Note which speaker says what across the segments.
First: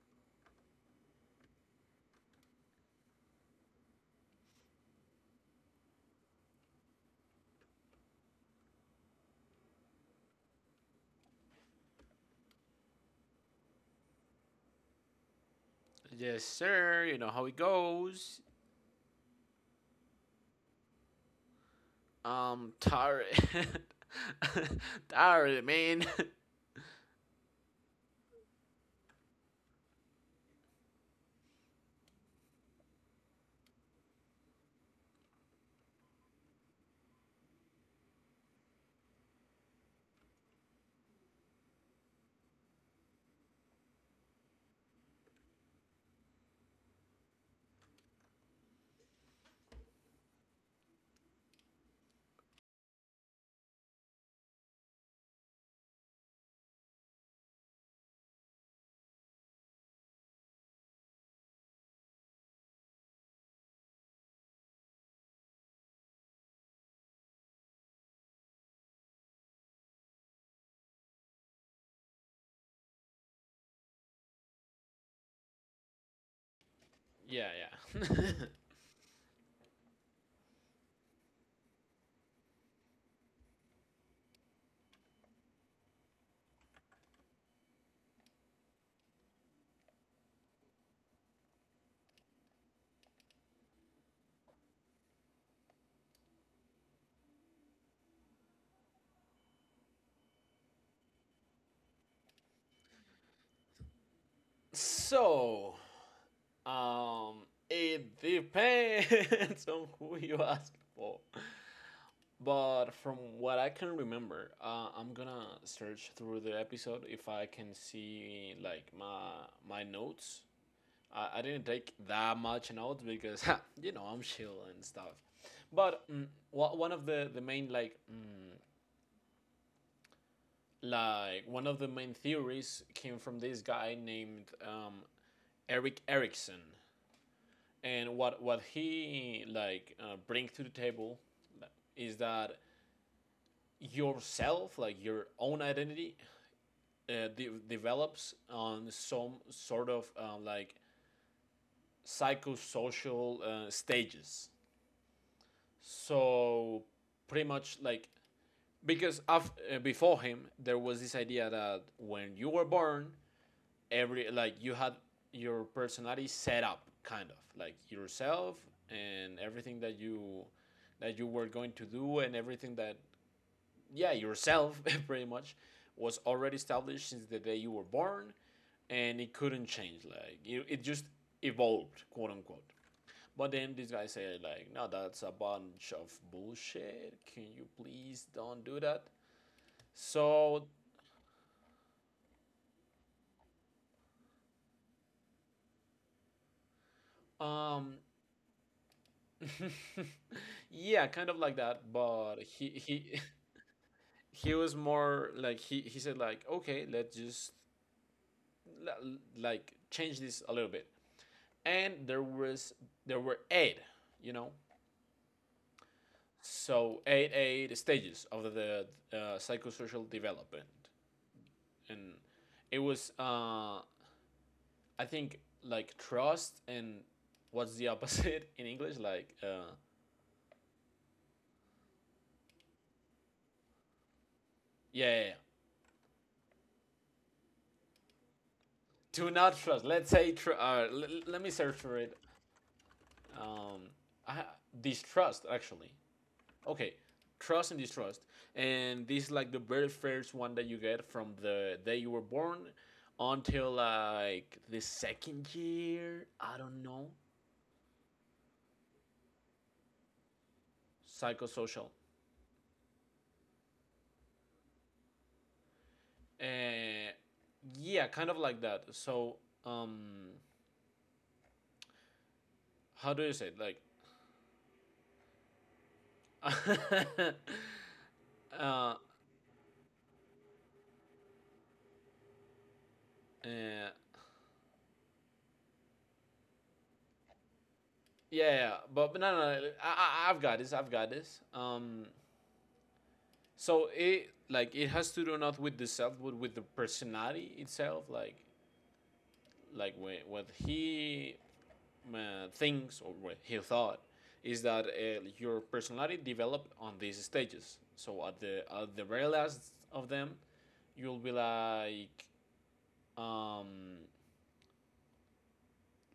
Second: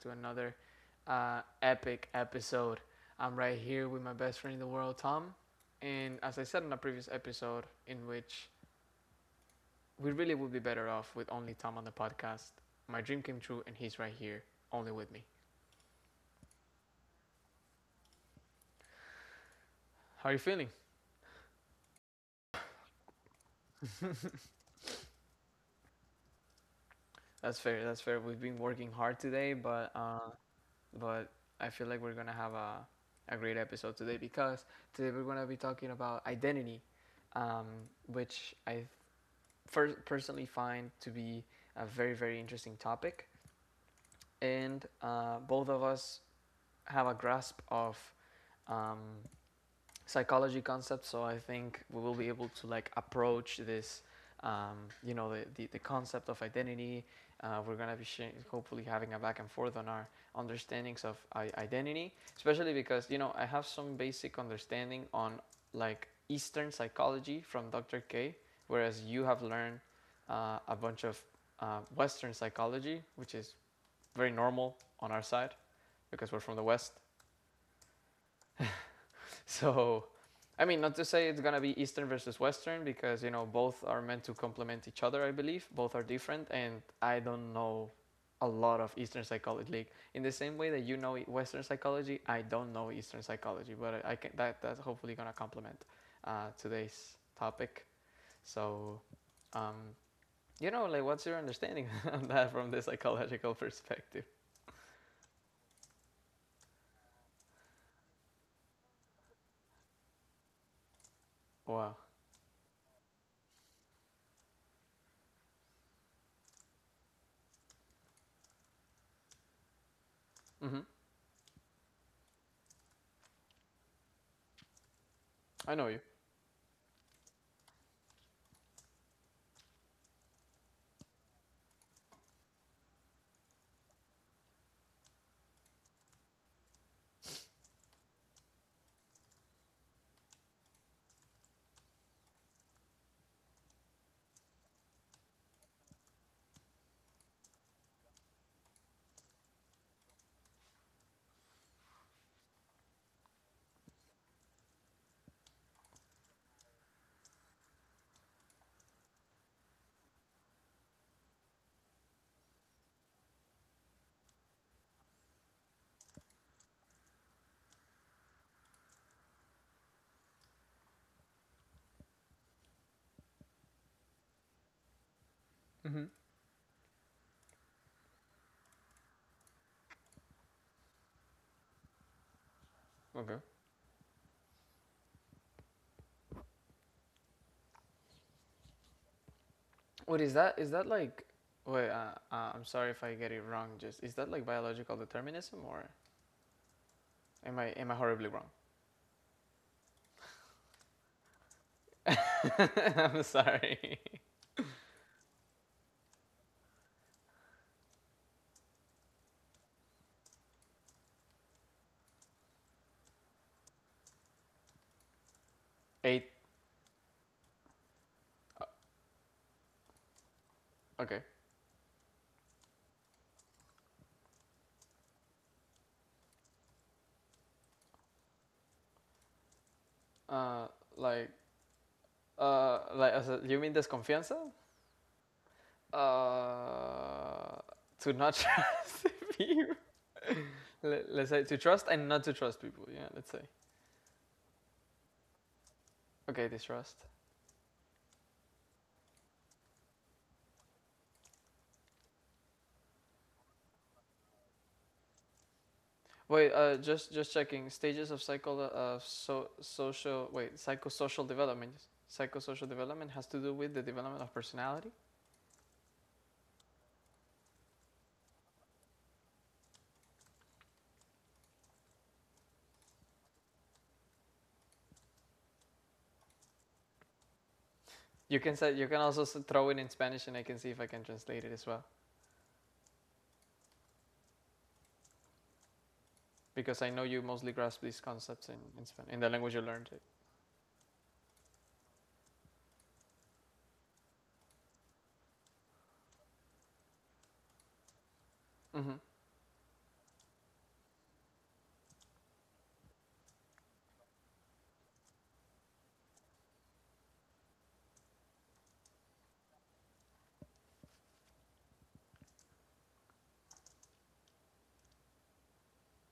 Speaker 1: to another epic episode. I'm right here with my best friend in the world, Tom. And as I said in a previous episode, in which we really would be better off with only Tom on the podcast, my dream came true, and he's right here, only with me.
Speaker 2: Yes, sir. You know how it goes.
Speaker 1: How are you feeling?
Speaker 2: Tired. Tired, man.
Speaker 1: That's fair. That's fair. We've been working hard today, but but I feel like we're gonna have a great episode today because today we're gonna be talking about identity, um, which I personally find to be a very, very interesting topic. And both of us have a grasp of um, psychology concept, so I think we will be able to like approach this, um, you know, the concept of identity. We're going to be hopefully having a back and forth on our understandings of identity, especially because, you know, I have some basic understanding on like Eastern psychology from Dr. K, whereas you have learned a bunch of Western psychology, which is very normal on our side because we're from the West.
Speaker 2: Yeah, yeah.
Speaker 1: So, I mean, not to say it's gonna be Eastern versus Western, because you know both are meant to complement each other. I believe both are different, and I don't know a lot of Eastern psychology. Like in the same way that you know Western psychology, I don't know Eastern psychology, but I, can that that's hopefully gonna complement today's topic. So, um, you know, like what's your understanding on that from the psychological perspective?
Speaker 2: So, um, it depends on who you ask for.
Speaker 1: Wow.
Speaker 2: But from what I can remember, I'm gonna search through the episode if I can see, like, my notes.
Speaker 1: Hmm.
Speaker 2: I didn't take that much notes because I'm chill and stuff.
Speaker 1: I know you.
Speaker 2: But one of the main, like, like one of the main theories came from this guy named Eric Erickson, and what he, like, brings to the table, uh, is that yourself, like your own identity, develops on some sort of, like, psychosocial stages. So pretty much, like, because before him there was this idea that when you were born, every, like, you had your personality set up, kind of like yourself, and everything that you were going to do, and everything that, yeah, yourself, pretty much,
Speaker 1: Hmm.
Speaker 2: was already established since the day you were born, and it couldn't change, like, it just evolved, quote unquote.
Speaker 1: Okay.
Speaker 2: But then this guy said, like, no, that's a bunch of bullshit. Can you please don't do that?
Speaker 1: What is that?
Speaker 2: So,
Speaker 1: Is that like? Wait, I'm sorry if I get it wrong. Just, is that like biological determinism, or am I am
Speaker 2: um,
Speaker 1: I horribly wrong?
Speaker 2: yeah, kind of like that. But he he
Speaker 1: I'm sorry.
Speaker 2: he was more like, he said, like, okay, let's just, like, change this a little bit. And there were eight, you know,
Speaker 1: Eight.
Speaker 2: so eight stages of the psychosocial development,
Speaker 1: Okay.
Speaker 2: and it was I think, like, trust and what's the opposite in English? Like,
Speaker 1: Uh, like, like, as you mean desconfianza?
Speaker 2: yeah, yeah, yeah.
Speaker 1: Uh, to not trust
Speaker 2: Do not
Speaker 1: people.
Speaker 2: trust. Let's say,
Speaker 1: Let's
Speaker 2: let
Speaker 1: say,
Speaker 2: me
Speaker 1: to
Speaker 2: search
Speaker 1: trust
Speaker 2: for
Speaker 1: and
Speaker 2: it.
Speaker 1: not to trust people. Yeah, let's say.
Speaker 2: Um, I, Distrust, actually.
Speaker 1: Okay,
Speaker 2: Okay,
Speaker 1: distrust.
Speaker 2: trust and distrust, and this is, like, the very first one that you get from the day you were born until, like, the second year.
Speaker 1: Wait,
Speaker 2: I don't know,
Speaker 1: just checking, stages of psycho so social wait psychosocial development.
Speaker 2: psychosocial.
Speaker 1: Psychosocial development has to do with the development of personality.
Speaker 2: Uh, yeah, kind of like that. So, um, how do you say it? Like, uh,
Speaker 1: You can say, you can also throw it in Spanish, and I can see if I can translate it as well,
Speaker 2: yeah,
Speaker 1: because I know you mostly grasp these concepts
Speaker 2: yeah,
Speaker 1: in
Speaker 2: yeah.
Speaker 1: in,
Speaker 2: But,
Speaker 1: Span-
Speaker 2: but
Speaker 1: in the
Speaker 2: no, no,
Speaker 1: language you
Speaker 2: no.
Speaker 1: learned it.
Speaker 2: I've got this. I've got this. So it has to do not with the self, but with the personality itself. Like,
Speaker 1: Hmm.
Speaker 2: what he thinks, or what he thought, is that your personality developed on these stages. So at the very last of them, you'll be like, um,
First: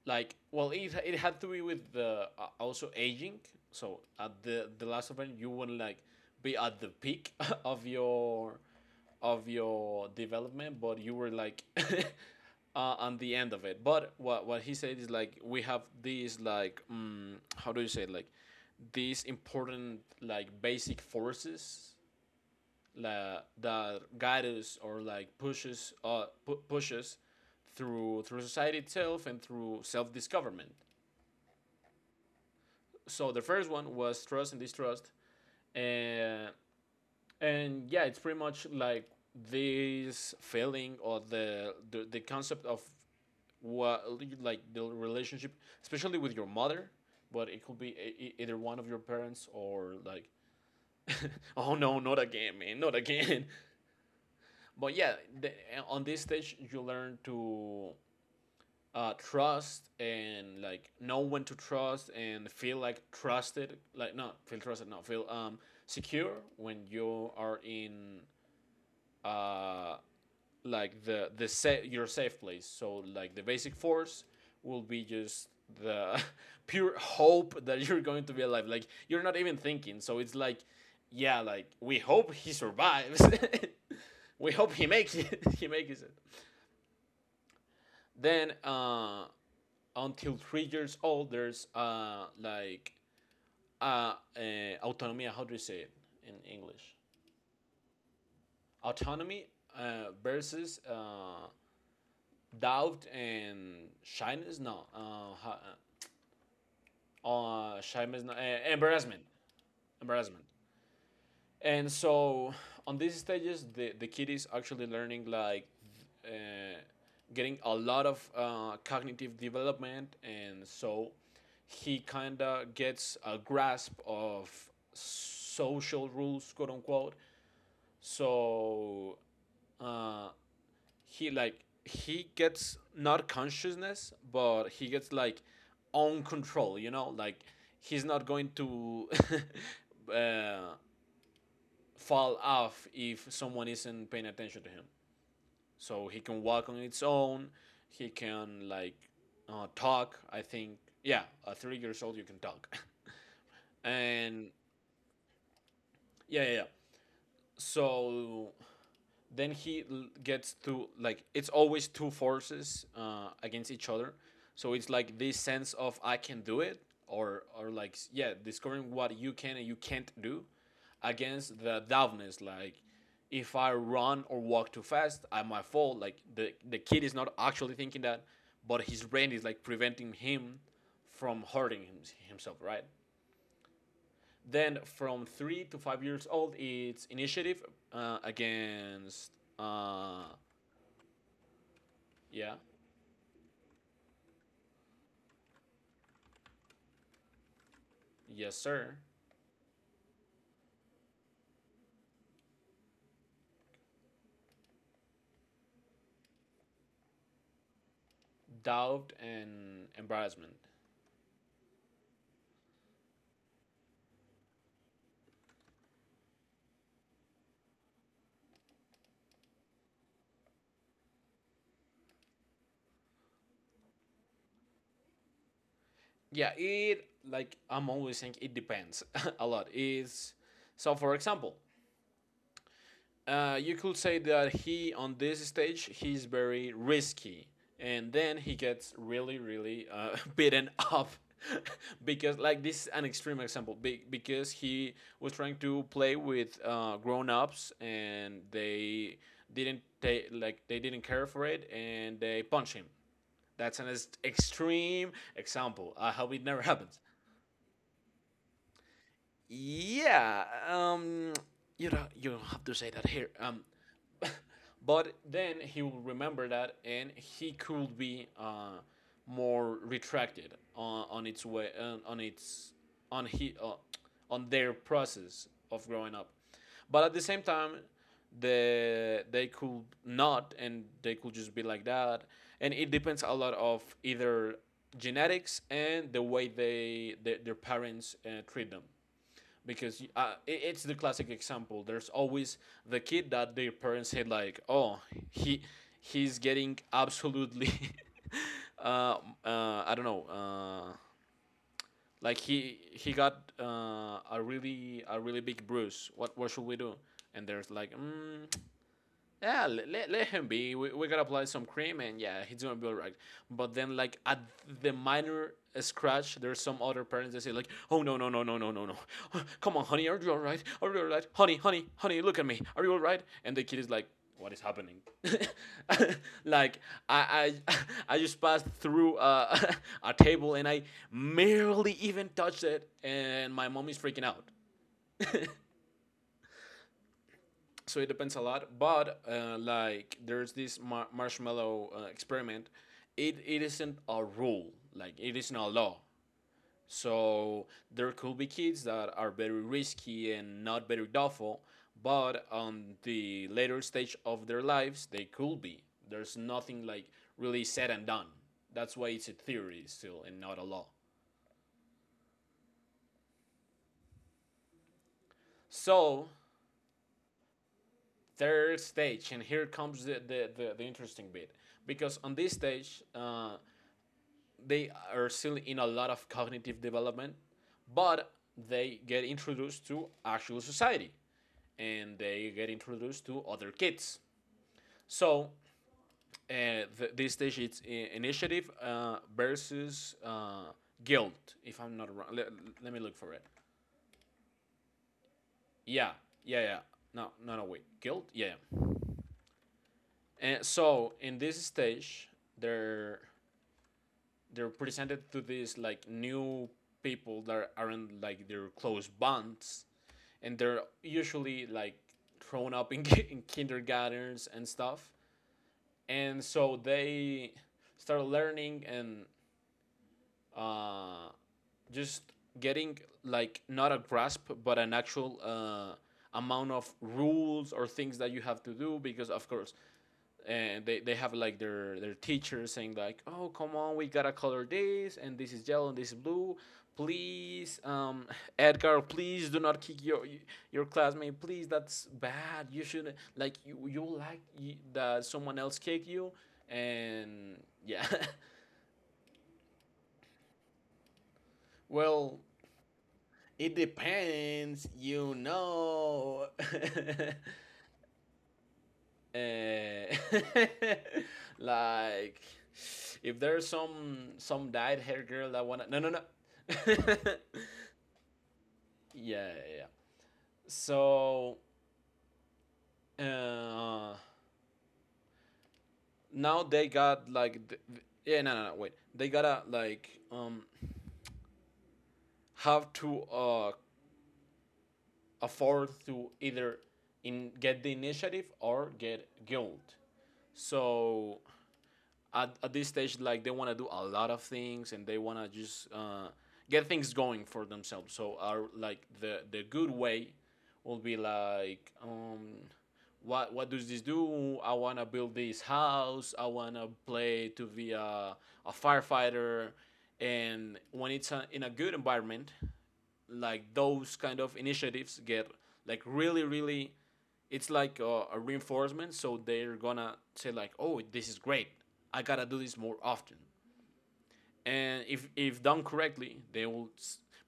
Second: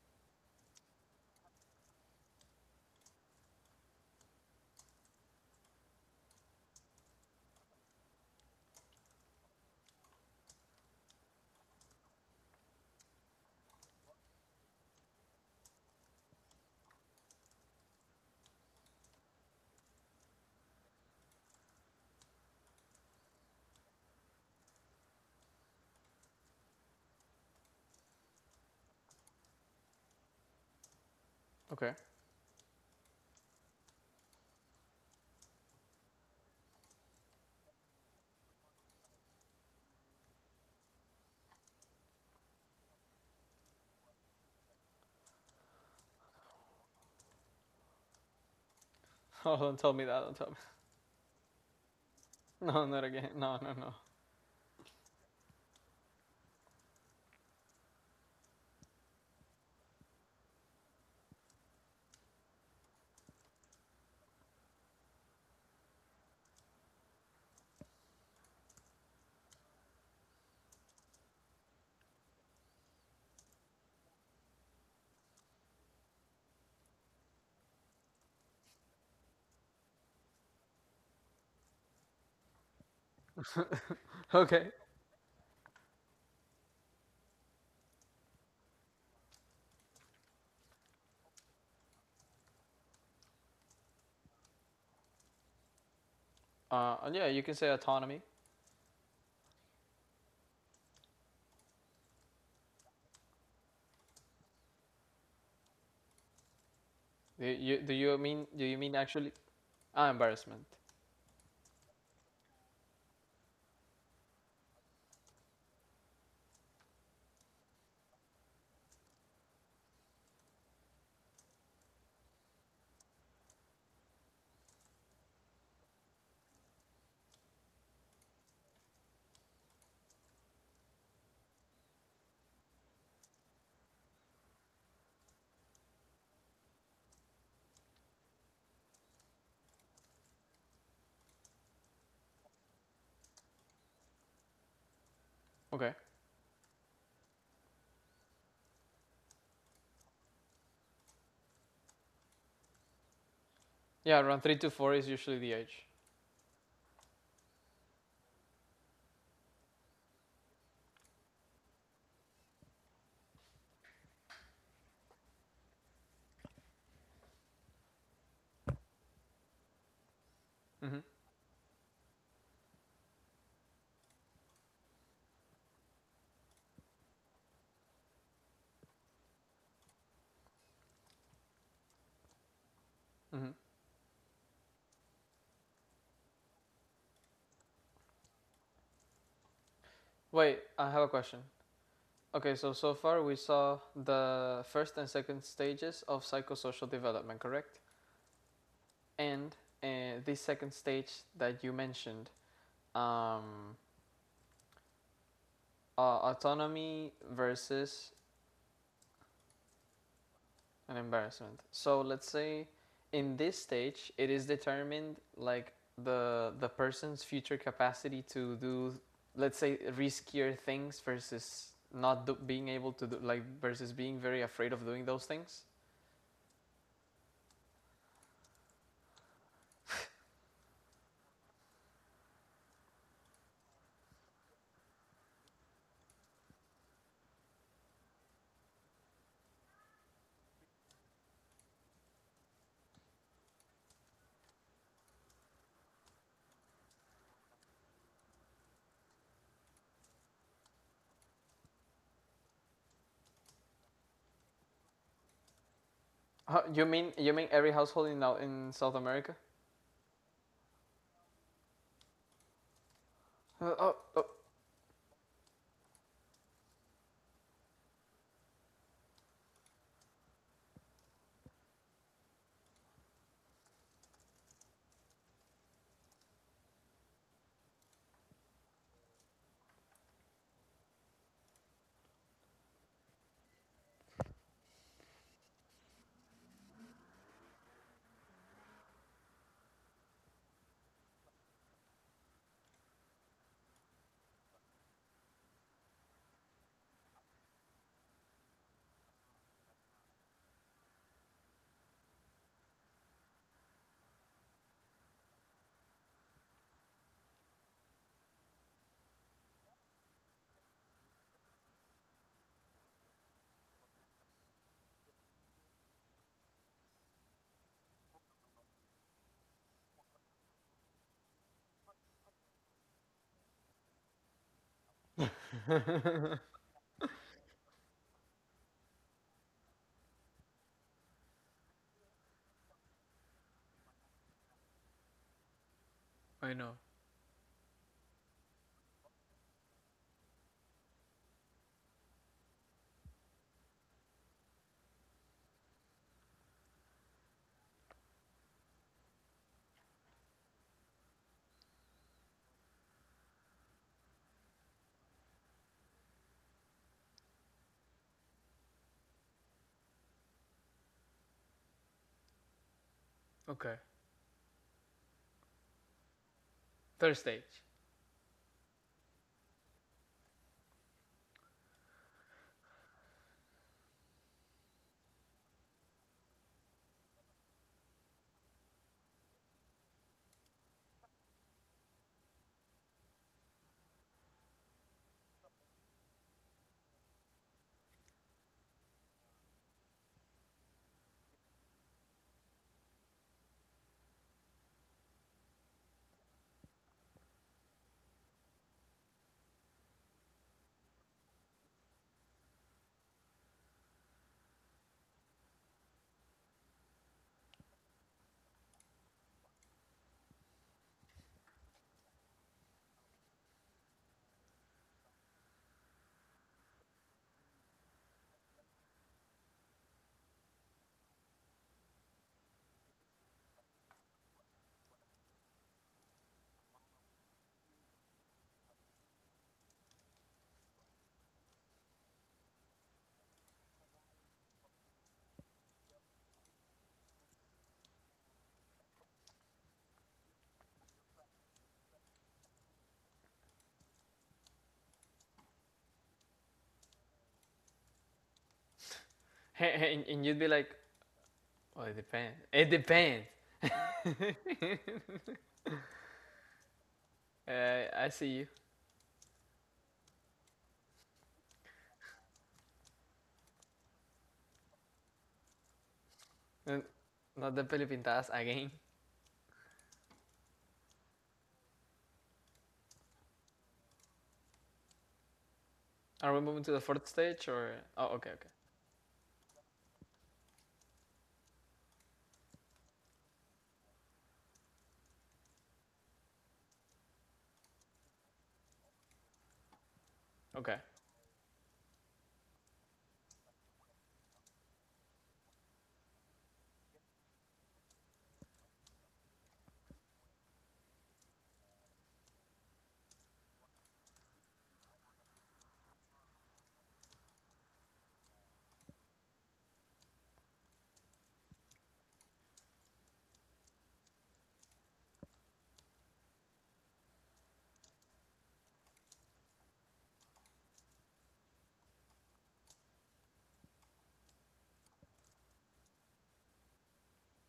Speaker 2: like, well, it had to be with the, also aging, so at the last event you wouldn't, like, be at the peak of your development, but you were like, on the end of it. But what he said is, like, we have these, like, how do you say it? Like, these important, like, basic forces, that guides, or like pushes through society itself and through self discoverment.
Speaker 1: Okay.
Speaker 2: So the first one was trust and distrust, and yeah, it's pretty much, like, this feeling, or the concept of what, like, the relationship, especially with your mother, but it could be either one of your parents,
Speaker 1: Oh, don't tell
Speaker 2: or
Speaker 1: me that.
Speaker 2: like.
Speaker 1: Don't tell me.
Speaker 2: Oh, no, not again, man,
Speaker 1: No,
Speaker 2: not
Speaker 1: not again.
Speaker 2: again.
Speaker 1: No, no, no.
Speaker 2: But, yeah, the, on this stage you learn to trust and, like, know when to trust and feel like trusted, like, not feel trusted, no, feel secure when you are in uh like your safe place. So, like, the basic force will be just the pure hope that you're going to be alive. Like, you're not even thinking. So it's like, yeah, like, we hope he survives. We
Speaker 1: Okay.
Speaker 2: hope he makes it. He makes it. Then until 3 years old, there's, like, autonomy. How do you say it in English?
Speaker 1: Yeah, you can say autonomy.
Speaker 2: Autonomy, versus, doubt and shyness. No,
Speaker 1: Do you do you
Speaker 2: shyness. No,
Speaker 1: mean do you mean
Speaker 2: embarrassment.
Speaker 1: actually? Ah,
Speaker 2: Embarrassment.
Speaker 1: embarrassment.
Speaker 2: And so, on these stages, the kid is actually learning, like, uh, getting a lot of cognitive development, and so he kind of gets a grasp of social rules, quote unquote. So uh, he gets not consciousness, but he gets, like, own control. You know, like, he's not going to uh, fall off if someone isn't paying attention to him.
Speaker 1: Okay.
Speaker 2: So he can walk on its own. He can, like, talk. I think, yeah, at 3 years old you can talk,
Speaker 1: Yeah, around
Speaker 2: and
Speaker 1: 3 to 4 is usually the age.
Speaker 2: yeah, yeah, yeah. So then he gets to, like, it's always two forces against each other, so it's like this sense of I can do it, or like, yeah, discovering what you can and you can't do,
Speaker 1: Hmm.
Speaker 2: against the doubtness, like, if I run or walk too fast I might fall, like the kid is not actually thinking that, but his brain is like preventing him from hurting himself, right?
Speaker 1: Hmm.
Speaker 2: Then from 3 to 5 years old, it's initiative against, uh,
Speaker 1: Wait, I have a question. Okay,
Speaker 2: yeah.
Speaker 1: so, so far we saw the first and second stages of psychosocial development, correct?
Speaker 2: Yes, sir.
Speaker 1: And the second stage that you mentioned, um, autonomy versus
Speaker 2: Doubt and embarrassment.
Speaker 1: an embarrassment. So let's say, in this stage it is determined, like, the person's future capacity to do, let's say, riskier things versus not do, being able to do, like, versus being very afraid of doing those things.
Speaker 2: Yeah, it, like, I'm always saying it depends a lot. Is So, for example, you could say that he, on this stage, he's very risky, and then he gets really, really beaten up because, like, this is an extreme example, because he was trying to play with grown-ups, and they didn't take, like, they didn't care for it, and they punch him. That's an extreme example. I hope it
Speaker 1: Huh,
Speaker 2: never
Speaker 1: you
Speaker 2: happens.
Speaker 1: mean, every household in South America?
Speaker 2: Yeah, you don't have to say that here.
Speaker 1: Oh, oh.
Speaker 2: But then he will remember that, and he could be more retracted on its way on its on he on their process of growing up. But at the same time, they could not, and they could just be like that. And it depends a lot of either genetics and the way they, their parents treat them, because it's the classic example. There's always the kid that their parents said, like, "Oh, he he's getting absolutely, uh, I don't know, like he got a really, a really big bruise. What should we do?" And there's like, yeah, let him be. We gotta apply some cream, and yeah, he's gonna be alright. But then, like, at the minor scratch, there's some other parents that say, like, "Oh, no, no, no, no, no, no, no! Come on, honey, are you alright? Are you alright, honey, honey, honey? Look at me. Are you alright?" And the kid is like, "What is happening?" Like, I I just passed through a table and I barely even touched it, and my mom is freaking out.
Speaker 1: I know.
Speaker 2: So it depends a lot, but like, there's this marshmallow experiment. It isn't a rule, like, it isn't a law, so there could be kids that are very risky and not very doubtful, but on the later stage of their lives they could be. There's nothing like really said and done. That's why it's a theory still, and not a law.
Speaker 1: Okay,
Speaker 2: So,
Speaker 1: third stage.
Speaker 2: third stage. And here comes the interesting bit, because on this stage they are still in a lot of cognitive development, but they get introduced to actual society, and they get introduced to other kids. So, this stage, it's initiative versus guilt, if I'm not wrong. Let me look for it. Yeah, yeah, yeah. No, no, no, wait. Guilt? Yeah. And so, in this stage, they're they're presented to these, like, new people that aren't, like, their close bonds, and they're usually, like, thrown up in kindergartens and stuff, and so they start learning and uh, just getting, like, not a grasp but an actual amount of rules, or things that you have to do, because of course, and they have, like, their teachers saying, like, "Oh, come on, we gotta color this, and this is yellow and this is blue, please, Edgar, please do not kick your classmate, please, that's bad, you shouldn't, like, you like y that someone else kick you." And yeah,
Speaker 1: And you'd be like, "Oh, it depends.
Speaker 2: well,
Speaker 1: It depends."
Speaker 2: it
Speaker 1: uh,
Speaker 2: depends,
Speaker 1: I see you.
Speaker 2: Eh, like, if there's some dyed hair girl that wanna, no, no, no,
Speaker 1: Uh, Not the Filipintas again.
Speaker 2: yeah, yeah, yeah. So uh
Speaker 1: Are we moving
Speaker 2: now
Speaker 1: to the
Speaker 2: they
Speaker 1: fourth
Speaker 2: got
Speaker 1: stage
Speaker 2: like
Speaker 1: or? Oh, okay,
Speaker 2: yeah,
Speaker 1: okay,
Speaker 2: no, no, no, wait, they gotta like have to afford to either in get the initiative or get guild.
Speaker 1: okay.
Speaker 2: So at this stage, like they want to do a lot of things and they want to just get things going for themselves, so our like the good way will be like what does this do? I want to build this house. I want to play to be a firefighter. And when it's in a good environment, like those kind of initiatives get like really really it's like a reinforcement, so they're gonna say like, oh, this is great. I gotta do this more often. And if done correctly, they will,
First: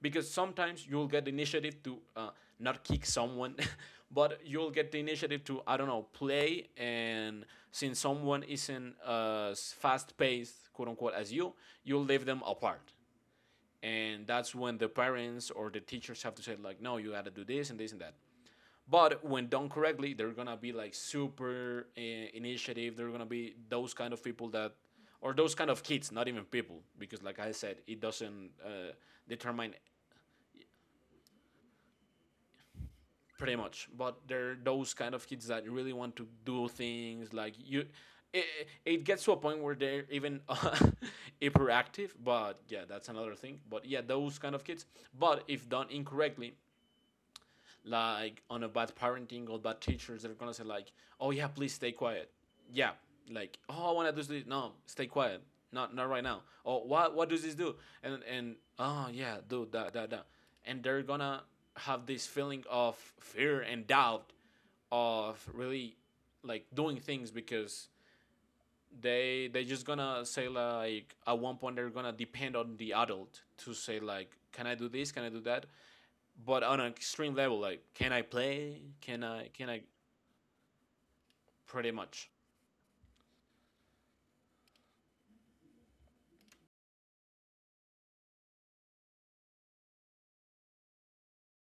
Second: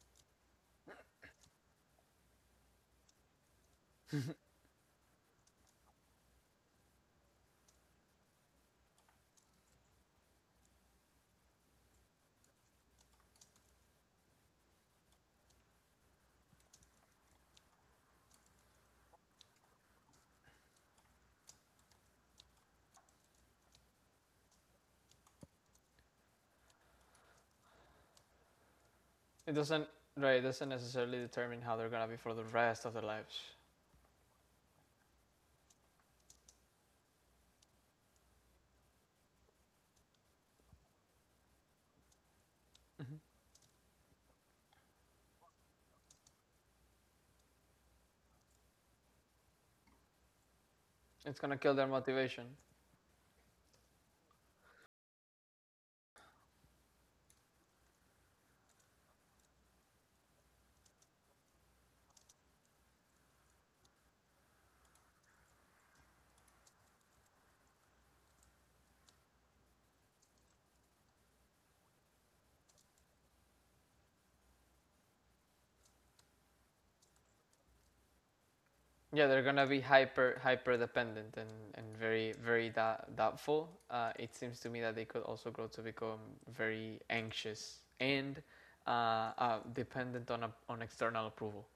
Speaker 2: because sometimes you'll get the initiative to not kick someone but you'll get the initiative to, I don't know, play, and since someone isn't as fast paced, quote unquote, as you, you'll leave them apart. And that's when the parents or the teachers have to say like, no, you got to do this and this and that. But when done correctly, they're gonna be like super initiative. They're gonna be those kind of people that, or those kind of kids, not even people, because like I said, it doesn't
Speaker 1: It
Speaker 2: determine.
Speaker 1: doesn't, right? It doesn't necessarily determine how they're gonna be for the rest of their lives.
Speaker 2: Pretty much, but they're those kind of kids that really want to do things like you. It, it gets to a point where they're even hyperactive, but yeah, that's
Speaker 1: Mm-hmm.
Speaker 2: another thing, but yeah, those kind of kids. But if done incorrectly, like on a bad parenting or bad teachers, they're gonna say like, oh
Speaker 1: It's
Speaker 2: yeah,
Speaker 1: gonna
Speaker 2: please
Speaker 1: kill their
Speaker 2: stay quiet.
Speaker 1: motivation.
Speaker 2: Yeah, like, oh, I want to do this. No, stay quiet. Not right now. Oh, what does this do? And oh yeah, do that, that, that. And they're gonna have this feeling of fear and doubt of really like doing things, because they just gonna say like at one point they're gonna depend on the adult to say like, can I do this, can I do that, but on an extreme level, like, can I play? Can
Speaker 1: Yeah, they're
Speaker 2: I?
Speaker 1: gonna
Speaker 2: Can
Speaker 1: be
Speaker 2: I?
Speaker 1: hyper, hyper dependent, and,
Speaker 2: Pretty
Speaker 1: and
Speaker 2: much.
Speaker 1: very, very doubtful. It seems to me that they could also grow to become very anxious and, dependent on on external approval.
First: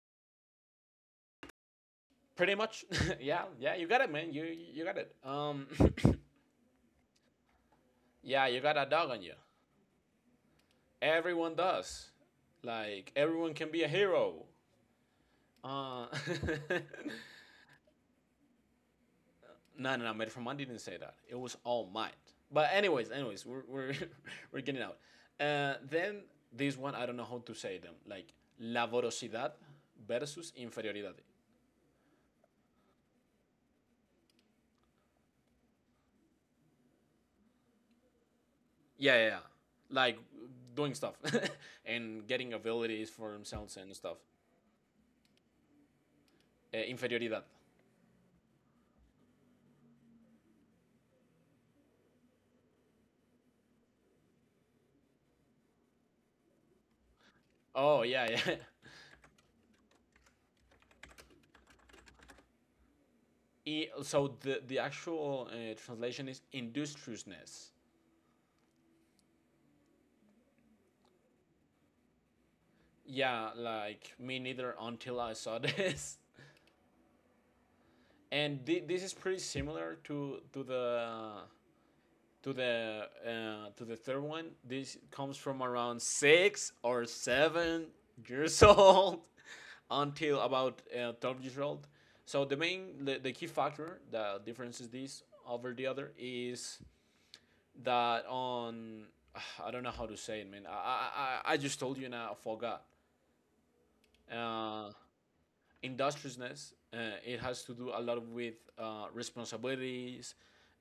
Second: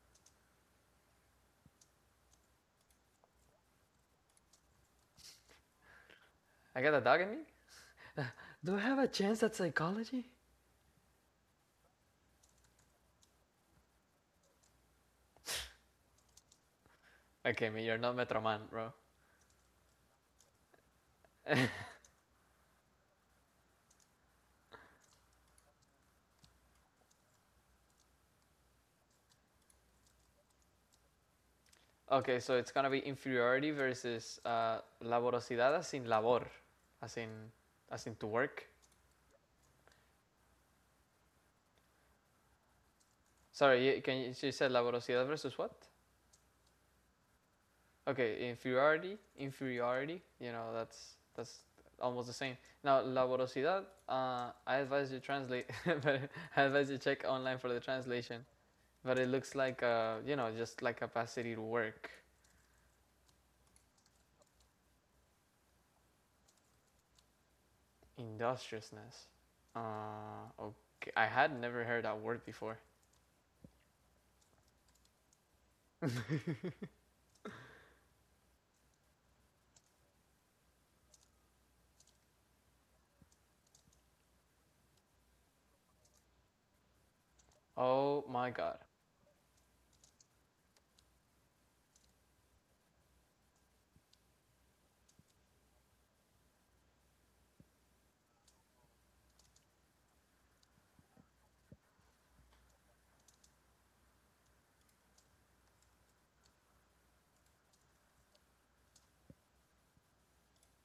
Speaker 2: Pretty much. Yeah, yeah. You got it, man. You got it.
Speaker 1: I got a dog in me.
Speaker 2: Yeah, you
Speaker 1: Do
Speaker 2: got
Speaker 1: I
Speaker 2: a
Speaker 1: have a
Speaker 2: dog on you.
Speaker 1: chance at psychology?
Speaker 2: Everyone does. Like everyone can be a hero. Uh,
Speaker 1: Okay, man, you're not Metroman, bro.
Speaker 2: no, no, no. Made from Mind didn't say that. It was all might. But anyways, anyways, we're we're getting out. Then this one, I don't know how to say them. Like la voracidad versus inferioridad.
Speaker 1: Okay, so it's gonna be inferiority versus laborosidad, as in labor, as in, to work.
Speaker 2: Yeah, yeah, yeah. Like doing stuff and getting abilities for themselves
Speaker 1: Sorry,
Speaker 2: and
Speaker 1: you, can
Speaker 2: stuff.
Speaker 1: you, you said laborosidad versus what?
Speaker 2: Inferioridad.
Speaker 1: Okay, inferiority, inferiority. You know, that's almost the same. Now, la. I advise you translate, but I advise you check online for the
Speaker 2: Oh yeah,
Speaker 1: translation.
Speaker 2: yeah.
Speaker 1: But it looks like, you know, just like capacity to work.
Speaker 2: So the actual translation is industriousness.
Speaker 1: Industriousness. Okay, I had never heard that word before.
Speaker 2: Yeah, like me neither until I saw this. And this is pretty similar to the third one. This comes from around six or seven
Speaker 1: Oh my
Speaker 2: years
Speaker 1: God.
Speaker 2: old until about 12 years old. So the main the key factor, the difference is this over the other is that on I don't know how to say it, man. I just told you and I forgot. Uh, industriousness. It has to do a lot with responsibilities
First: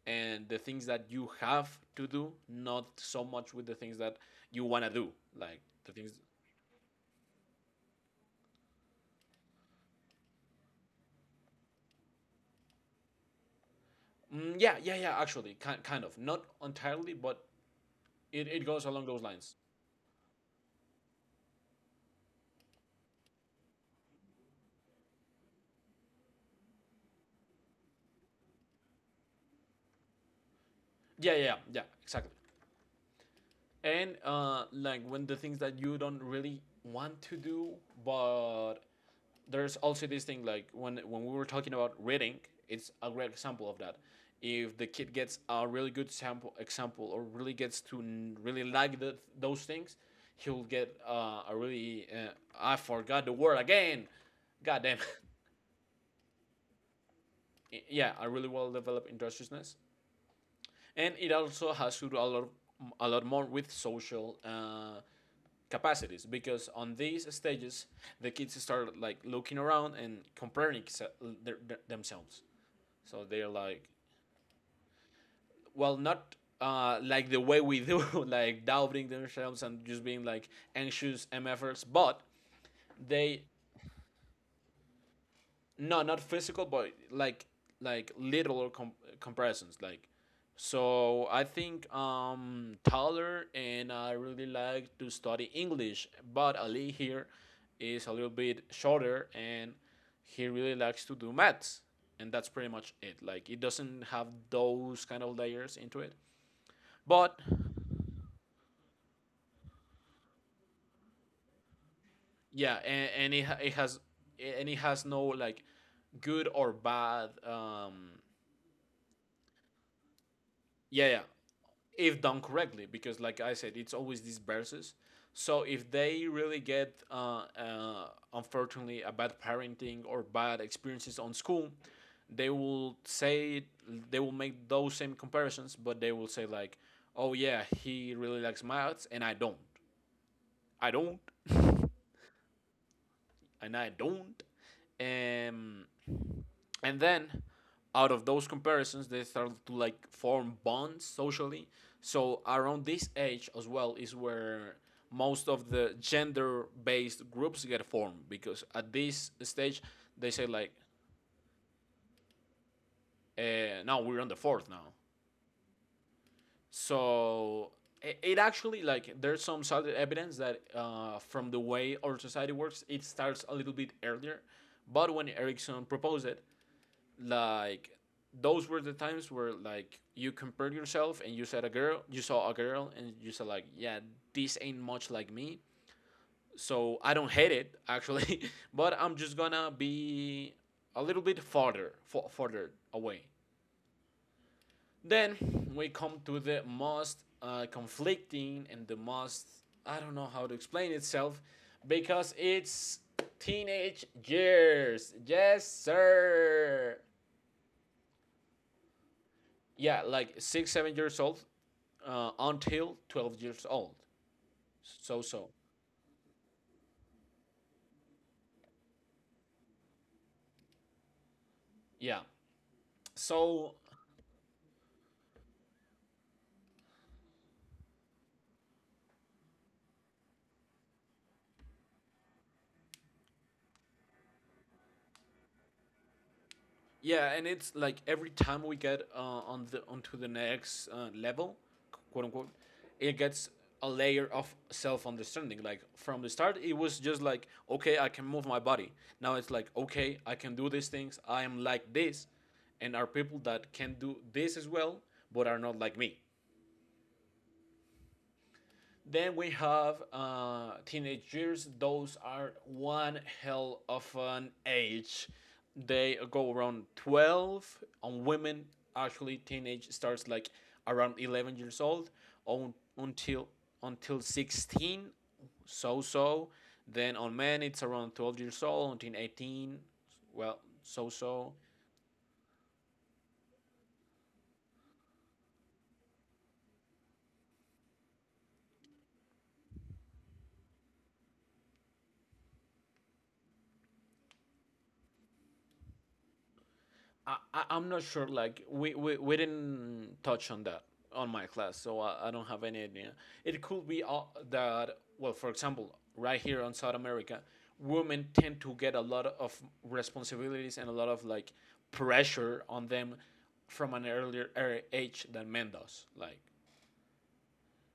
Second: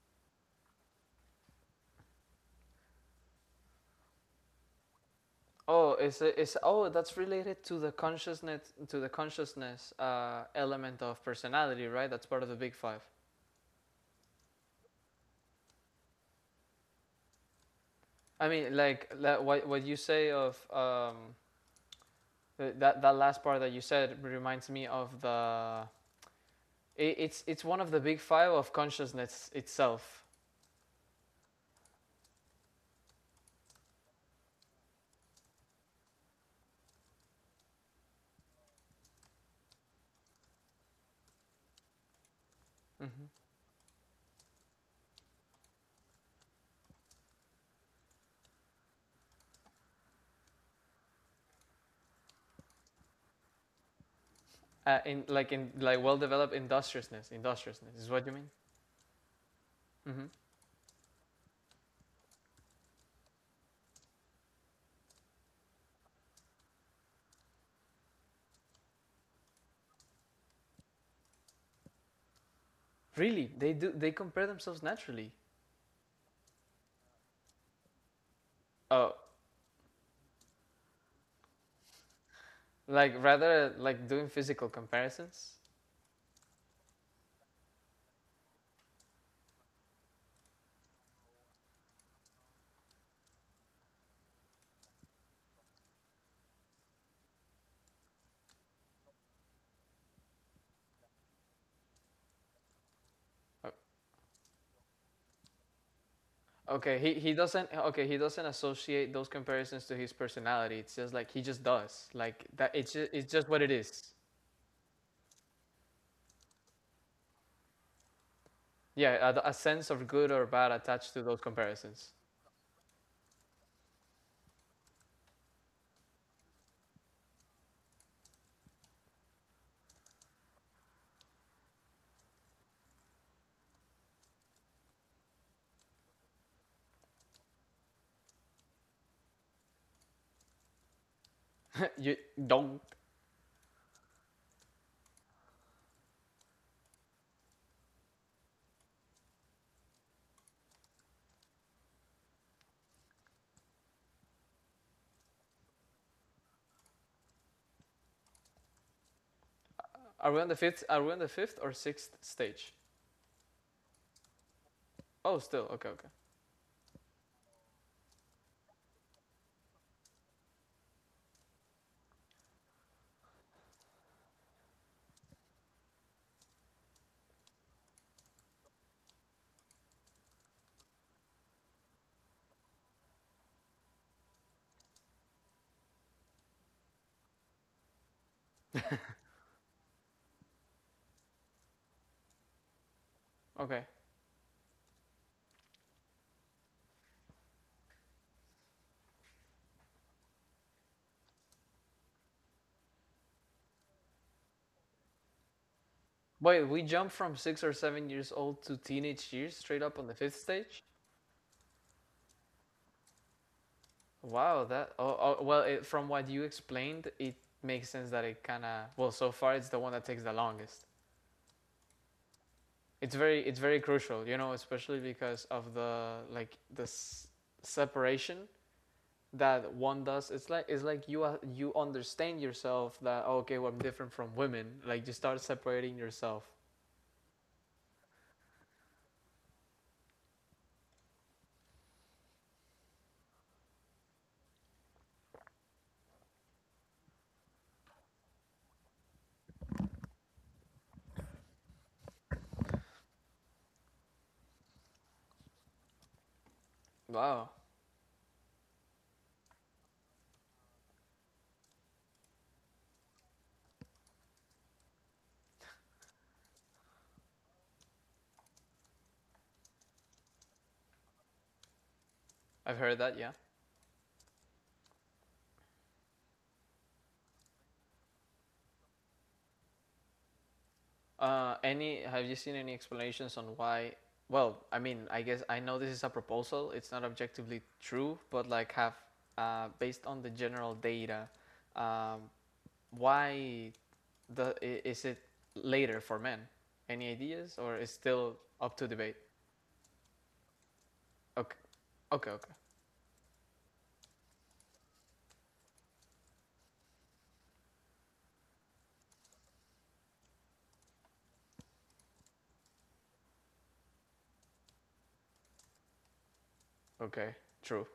Speaker 2: and the things that you have to do, not so much with the things that you want to do. Like the
Speaker 1: Oh,
Speaker 2: things.
Speaker 1: it's oh that's related to the consciousness, to the consciousness, element of personality, right? That's part of the big five.
Speaker 2: Mm, yeah, yeah, yeah, actually, kind of. Not entirely, but it,
Speaker 1: I
Speaker 2: it
Speaker 1: mean,
Speaker 2: goes along
Speaker 1: like
Speaker 2: those
Speaker 1: that,
Speaker 2: lines.
Speaker 1: what you say of, that last part that you said reminds me of the. It's one of the big five of consciousness itself.
Speaker 2: Yeah, yeah, yeah, yeah, exactly. And like when the things that you don't really want to do, but there's also this thing like when we were talking about reading, it's a
Speaker 1: Hmm.
Speaker 2: great example of that. If the kid gets a really good sample example or really gets to really like those things, he'll get a really I forgot the word again. God damn.
Speaker 1: In like well developed industriousness, industriousness is
Speaker 2: Yeah,
Speaker 1: what
Speaker 2: a
Speaker 1: you
Speaker 2: really
Speaker 1: mean.
Speaker 2: well developed industriousness,
Speaker 1: Hmm.
Speaker 2: and it also has to do a lot more with social. Capacities because on these stages the kids start like looking around and comparing themselves. So
Speaker 1: Really,
Speaker 2: they're
Speaker 1: they
Speaker 2: like,
Speaker 1: do, they compare themselves naturally.
Speaker 2: well, not like the way we do, like doubting
Speaker 1: Oh,
Speaker 2: themselves and just being like anxious MFers, but
Speaker 1: like,
Speaker 2: they
Speaker 1: rather like doing physical comparisons.
Speaker 2: no, not physical, but like literal comparisons, like. So I think taller, and I really like to study English, but Ali here is a little bit shorter and he really likes to do maths, and that's pretty much it. Like it doesn't have those kind of layers into it.
Speaker 1: Okay,
Speaker 2: But
Speaker 1: he doesn't associate those comparisons to his personality. It's just like he just does. Like, that
Speaker 2: yeah and,
Speaker 1: it's
Speaker 2: and it,
Speaker 1: just what it
Speaker 2: it has
Speaker 1: is.
Speaker 2: and it has no like good or bad
Speaker 1: Yeah, a sense of good or bad
Speaker 2: yeah,
Speaker 1: attached
Speaker 2: yeah.
Speaker 1: to those comparisons.
Speaker 2: If done correctly, because like I said, it's always these verses, so if they really get unfortunately a bad parenting or bad experiences on school, they will say they will make those same comparisons, but they will say like, oh yeah, he really likes maths and I don't.
Speaker 1: You don't.
Speaker 2: And I don't um and then out of those comparisons they start to like form bonds socially, so around this age as well is where most of the gender based groups get formed, because at this stage they
Speaker 1: Are we
Speaker 2: say
Speaker 1: on the
Speaker 2: like,
Speaker 1: fifth? Are we on the fifth or sixth stage?
Speaker 2: now we're on the fourth now.
Speaker 1: Oh, still. Okay, okay,
Speaker 2: So it actually, like there's some solid evidence that from the way our society works, it starts a little bit earlier, but when Erikson proposed it, like those were the times where like you compared yourself and you said a girl, you saw a girl and you said like, yeah, this ain't much like me, so I don't hate it actually but I'm just gonna be a little bit farther farther away.
Speaker 1: okay.
Speaker 2: Then we come to the most conflicting and the most, I don't know how to explain itself, because it's teenage years. Yes,
Speaker 1: Wait, we
Speaker 2: sir.
Speaker 1: jumped from 6 or 7 years old to teenage years straight up
Speaker 2: Yeah,
Speaker 1: on the
Speaker 2: like
Speaker 1: fifth
Speaker 2: six,
Speaker 1: stage.
Speaker 2: 7 years old until 12 years old.
Speaker 1: Wow, that. Oh,
Speaker 2: So,
Speaker 1: oh
Speaker 2: so,
Speaker 1: well, from what you explained, it makes sense that it kind of. Well, so far it's the one that takes the longest.
Speaker 2: yeah.
Speaker 1: It's
Speaker 2: So,
Speaker 1: very crucial, you know, especially because of the, like, the separation that one does. It's like, you you understand yourself that, "Oh, okay, well, I'm different from women." Like, you start separating yourself.
Speaker 2: yeah, and it's like every time we get on the onto the next level, quote unquote, it gets a layer of self understanding. Like from the start, it was just like, okay, I can move my body. Now it's like, okay, I can do these things. I am like this, and are people that can do this as well, but are not like me.
Speaker 1: Wow.
Speaker 2: Then we have teenage years. Those are one hell of an age. They go around 12. On women, actually, teenage starts like around 11 years old on,
Speaker 1: I've heard that, yeah.
Speaker 2: until 16, so. Then on men, it's around 12 years old until 18. Well, so.
Speaker 1: Uh, any, have you seen any explanations on why? Well, I mean, I guess I know this is a proposal, it's not objectively true, but like, have, based on the general data, um why the, is it later for men? Any ideas, or
Speaker 2: I'm
Speaker 1: is
Speaker 2: not sure.
Speaker 1: still
Speaker 2: Like
Speaker 1: up to debate?
Speaker 2: we didn't touch on that on my
Speaker 1: Okay.
Speaker 2: class, so I
Speaker 1: Okay,
Speaker 2: don't
Speaker 1: okay.
Speaker 2: have any idea. It could be that, well, for example, right here on South America, women tend to get a lot of responsibilities and a lot of like pressure on them from an earlier age than men does. Like
Speaker 1: Okay. True.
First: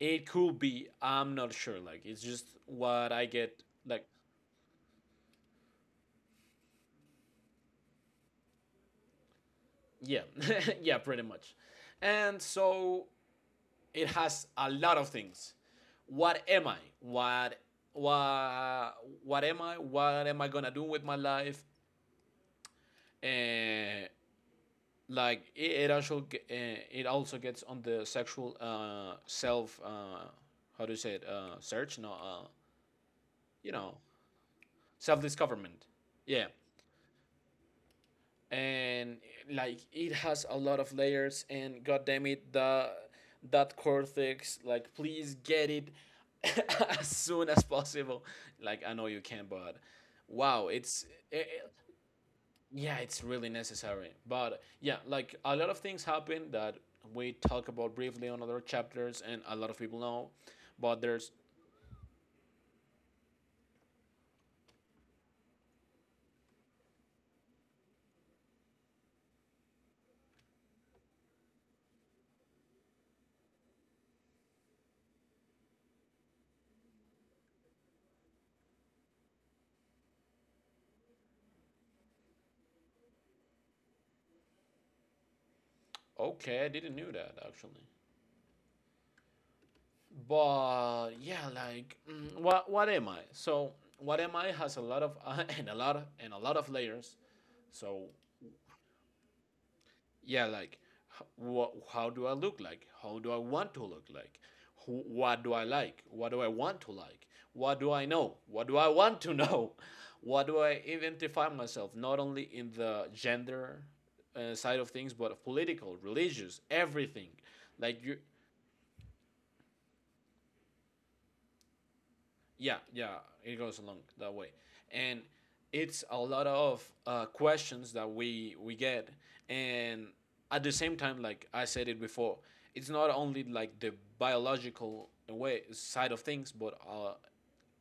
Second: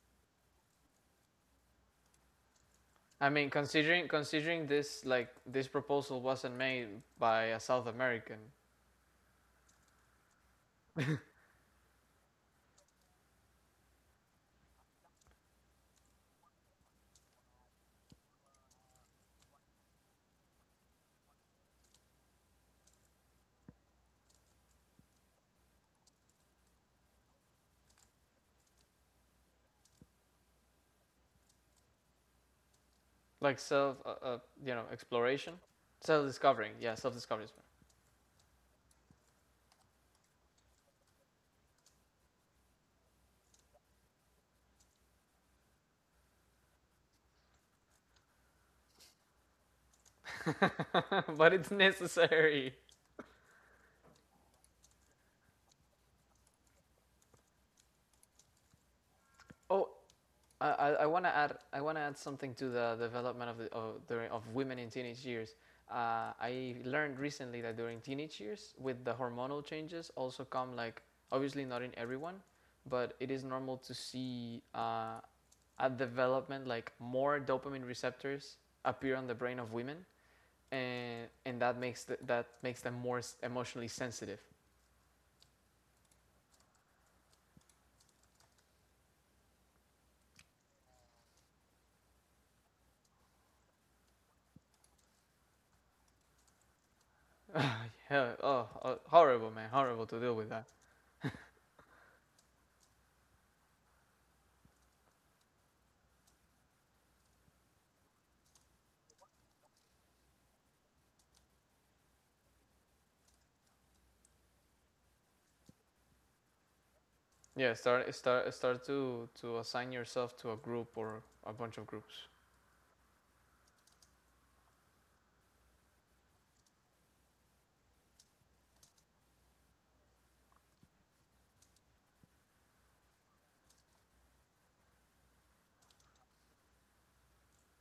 Speaker 2: it could be. I'm not sure. Like it's just what I
Speaker 1: I mean,
Speaker 2: get. Like
Speaker 1: considering, this, like, this proposal wasn't made by a South American.
Speaker 2: yeah, yeah, pretty much. And so it has a lot of things. What am I? What what am I? What am I gonna do with my life? And like it also gets on the sexual self how do you say it, search no
Speaker 1: Like,
Speaker 2: you
Speaker 1: self,
Speaker 2: know,
Speaker 1: you know,
Speaker 2: self
Speaker 1: exploration.
Speaker 2: discoverment.
Speaker 1: Self
Speaker 2: Yeah,
Speaker 1: discovering. Yeah, self discovery.
Speaker 2: and like it has a lot of layers, and god damn it the that cortex, like please get it as soon as possible. Like I know you can, but wow, it's it,
Speaker 1: But it's
Speaker 2: it-
Speaker 1: necessary.
Speaker 2: yeah, it's really necessary, but yeah, like a lot of things happen that we talk about briefly on other chapters and a lot of
Speaker 1: Oh,
Speaker 2: people know. But there's.
Speaker 1: I want to add something to the development of the, of women in teenage years. I learned recently that during teenage years, with the hormonal changes, also come, like, obviously not in everyone, but it is normal to see, at development, like more dopamine receptors appear on the brain of women, and that makes that makes them more emotionally sensitive.
Speaker 2: Okay, I didn't know that actually. But yeah, like, what am I? So what am I has a lot of and a lot of layers. So
Speaker 1: Yeah, oh, oh, horrible, man, horrible to deal
Speaker 2: yeah,
Speaker 1: with that.
Speaker 2: like, what, how do I look like? How do I want to look like? Who, what do I like? What do I want to like? What do I know? What do I want to know? What do I identify myself? Not only in the gender side of things, but of political, religious, everything.
Speaker 1: Yeah,
Speaker 2: Like you,
Speaker 1: start to assign yourself to a group or a bunch of groups.
Speaker 2: yeah, yeah, it goes along that way, and it's a lot of questions that we get, and at the same time, like I said it before, it's not only like the biological way side of things, but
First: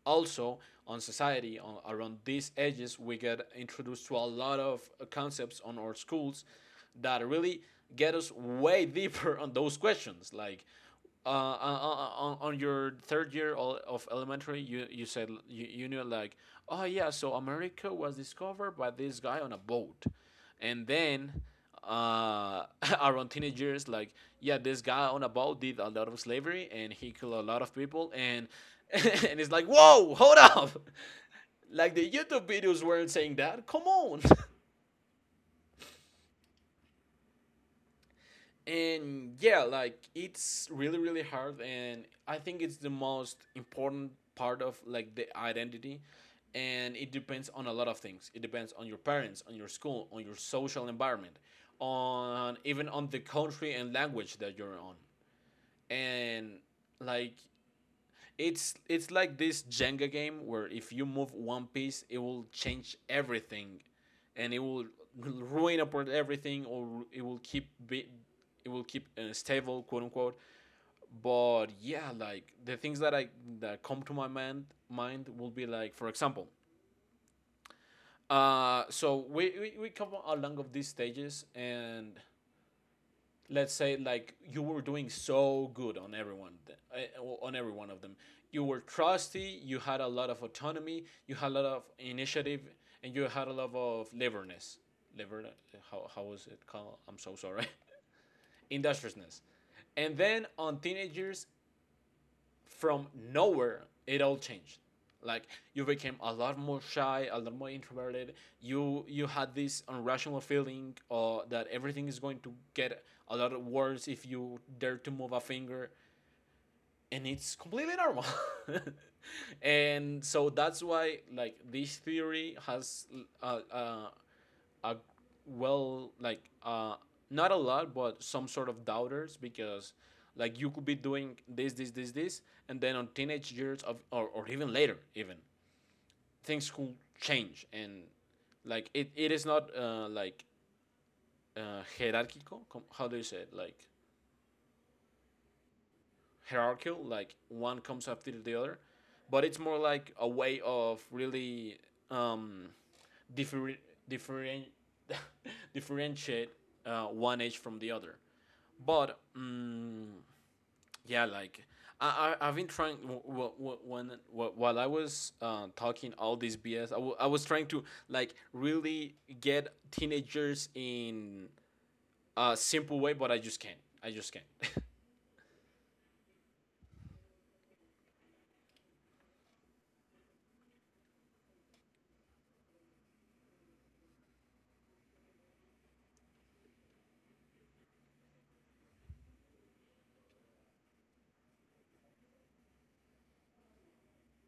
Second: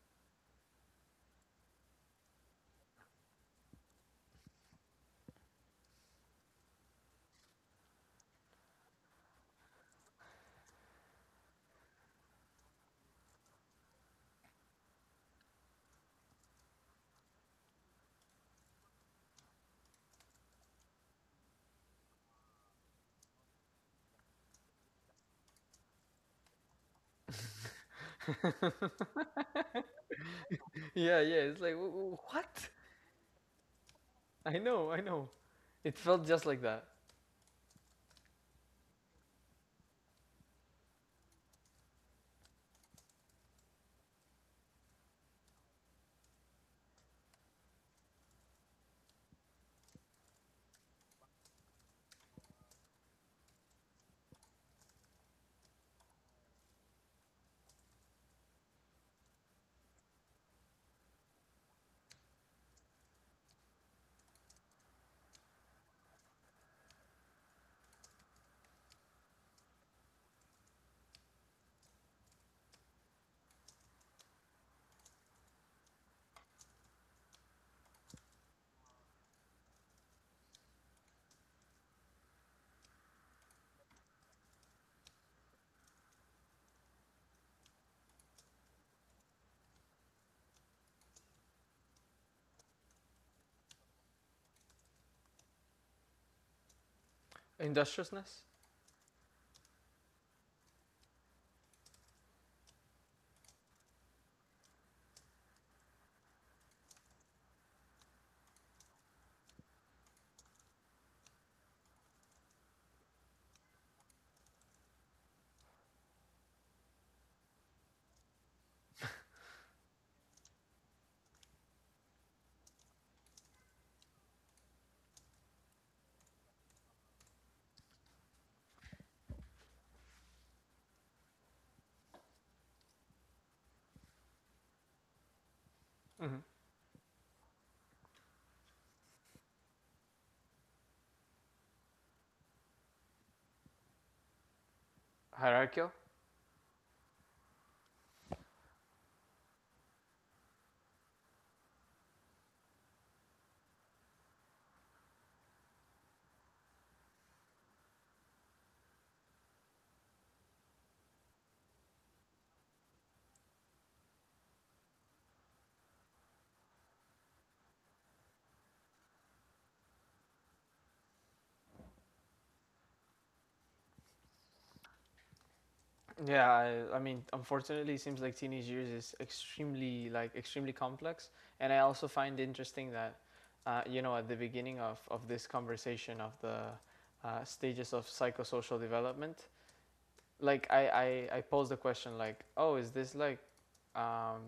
Speaker 2: also on society on, around these ages we get introduced to a lot of concepts on our schools that really get us way deeper on those questions, like on your third year of elementary you said you knew like, oh yeah, so America was discovered by this guy on a boat, and then uh, around teenage years, like, yeah, this guy on a boat did a lot of slavery and he killed a lot of people, and and it's like, whoa, hold up,
Speaker 1: Yeah, yeah, it's like,
Speaker 2: like the YouTube
Speaker 1: What?"
Speaker 2: videos weren't saying that. Come on.
Speaker 1: I know, I know. It felt just like that.
Speaker 2: and yeah, like it's really really hard, and I think it's the most important part of like the identity. And it depends on a lot of things. It depends on your parents, on your school, on your social environment, on even on the country and language that you're on. And like it's like this Jenga game where if you move one piece, it will change everything, and it will ruin apart everything, or it will keep be, it will keep stable, quote unquote. But yeah, like the things that I, that come to my mind will be like, for example, we come along of these stages. And let's say like you were doing so good on everyone, eh, on every one of them. You were trusty, you had a lot of autonomy, you had a lot of initiative, and you had a lot of leverness, lever, how was it called? I'm so sorry.
Speaker 1: Industriousness.
Speaker 2: industriousness. And then on teenagers, from nowhere, it all changed. Like you became a lot more shy, a lot more introverted. You had this irrational feeling that everything is going to get a lot worse if you dare to move a finger. And it's completely normal. and so that's why like this theory has uh, uh, a well like not a lot but some sort of doubters, because like you could be doing this and then on teenage years of, or even later even,
Speaker 1: Hmm.
Speaker 2: things could change. And like it is not like hierarchical. How do you say it, like?
Speaker 1: Hierarchical.
Speaker 2: Hierarchical, like one comes after the other, but it's more like a way of really um, differ- different differentiate one age from the other. But yeah, like I I've been trying while I was talking all this BS, I was trying to like really get teenagers in a simple way, but I just can't. I just can't.
Speaker 1: Yeah, I mean, unfortunately, it seems like teenage years is extremely, like, extremely complex. And I also find interesting that, you know, at the beginning of, this conversation of the, stages of psychosocial development, like, I posed the question, like, oh, is this like, um,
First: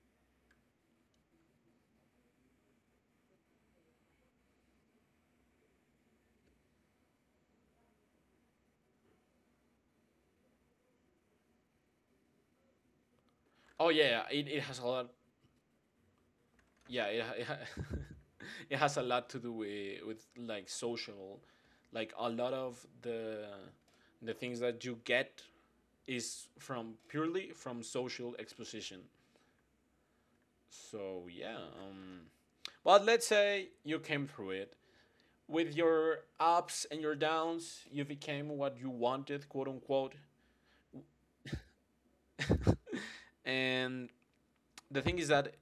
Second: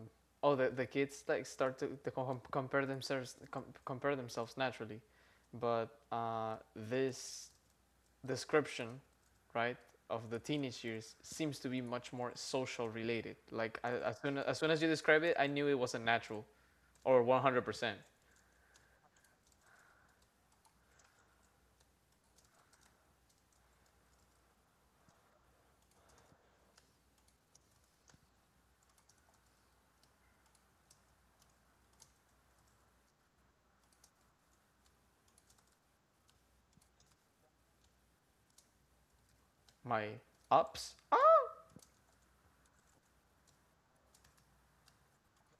Speaker 1: oh, the kids, like, start to, compare themselves, compare themselves naturally. But this description, right, of the teenage years seems to be much more social related. Like,
Speaker 2: oh yeah,
Speaker 1: as
Speaker 2: yeah,
Speaker 1: soon
Speaker 2: it,
Speaker 1: as
Speaker 2: it has a
Speaker 1: you
Speaker 2: lot.
Speaker 1: describe it, I knew it wasn't natural,
Speaker 2: Yeah,
Speaker 1: or
Speaker 2: it,
Speaker 1: 100%.
Speaker 2: it has a lot to do with like social. Like a lot of the things that you get is from purely from social exposition. So yeah, but let's say you came through it with your ups and your downs. You became what you wanted, quote unquote.
Speaker 1: My ups, ah.
Speaker 2: And the thing is that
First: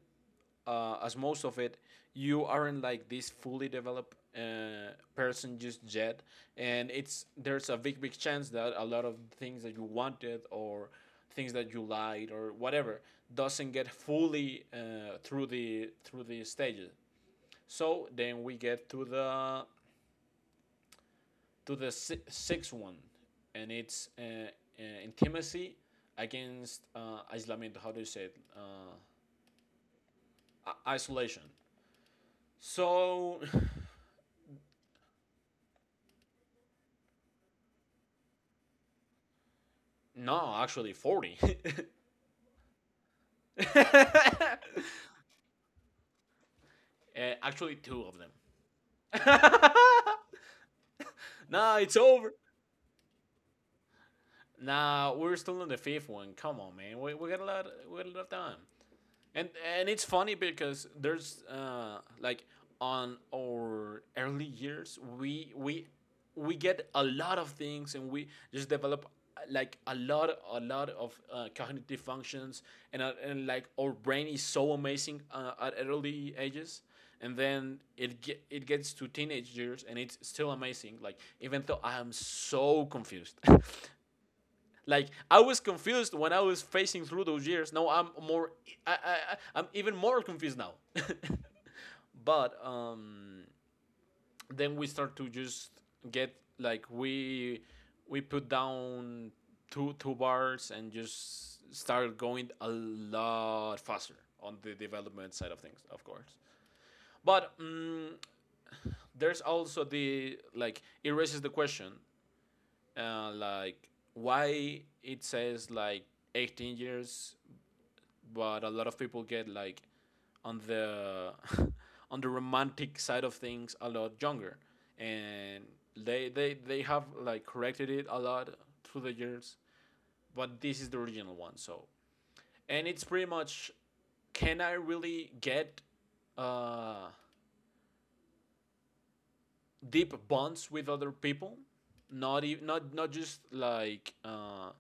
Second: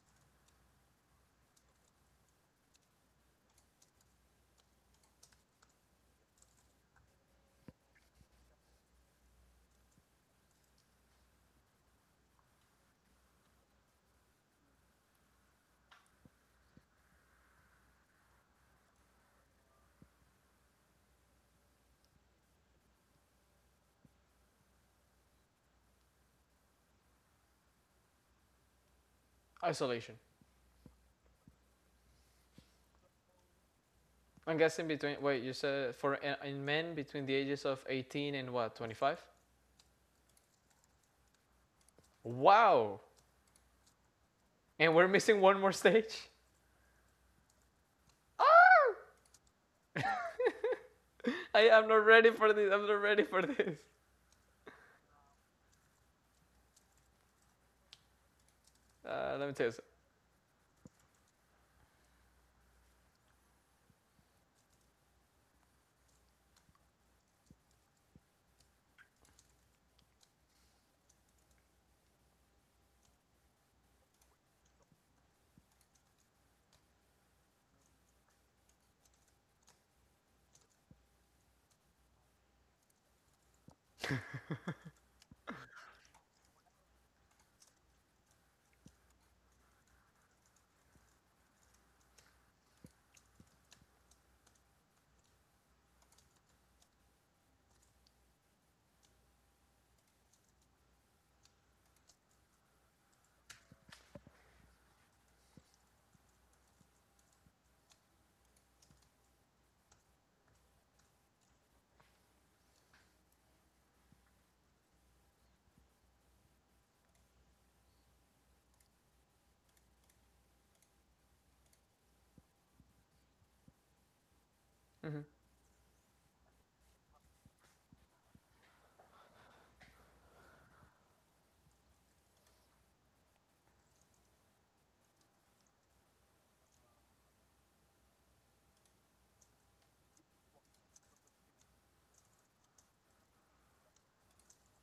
Speaker 2: as most of it, you aren't like this fully developed person just yet, and it's, there's a big big chance that a lot of things that you wanted or things that you liked or whatever doesn't get fully through the stages. So then we get to the, to the sixth one, and it's intimacy against isolamiento. How do you say it?
Speaker 1: Isolation.
Speaker 2: Isolation. So,
Speaker 1: I'm guessing, between, wait, you said for in men between the ages of 18 and, what, 25?
Speaker 2: no, actually, 40.
Speaker 1: Wow. And we're missing one more stage.
Speaker 2: Actually, two of them.
Speaker 1: I
Speaker 2: nah,
Speaker 1: am
Speaker 2: it's
Speaker 1: not ready
Speaker 2: over.
Speaker 1: for this. I'm not ready for this.
Speaker 2: Nah, we're still in the fifth one. Come on, man. We got a lot, we got a lot of time.
Speaker 1: Let
Speaker 2: And
Speaker 1: me tell you
Speaker 2: and it's funny because there's uh, like on our early years we get a lot of things and we just develop like a lot of cognitive functions. And and like our brain is so amazing at early ages. And then it it gets to teenage years and it's still amazing, like even though I am so confused. Like I was confused when I was facing through those years. Now I'm more, I, I, I am even more confused now. but then we start to just get, like we put down two bars and just start going a lot faster on the development side of things, of course. But there's also the, like, it raises the question, like why it says like 18 years, but a lot of people get like on the, on the romantic side of things a lot younger.
Speaker 1: something.
Speaker 2: And they they have like corrected it a lot through the years, but this is the original one. So, and it's pretty much, can I really get uh deep bonds with other people? Not even, not just like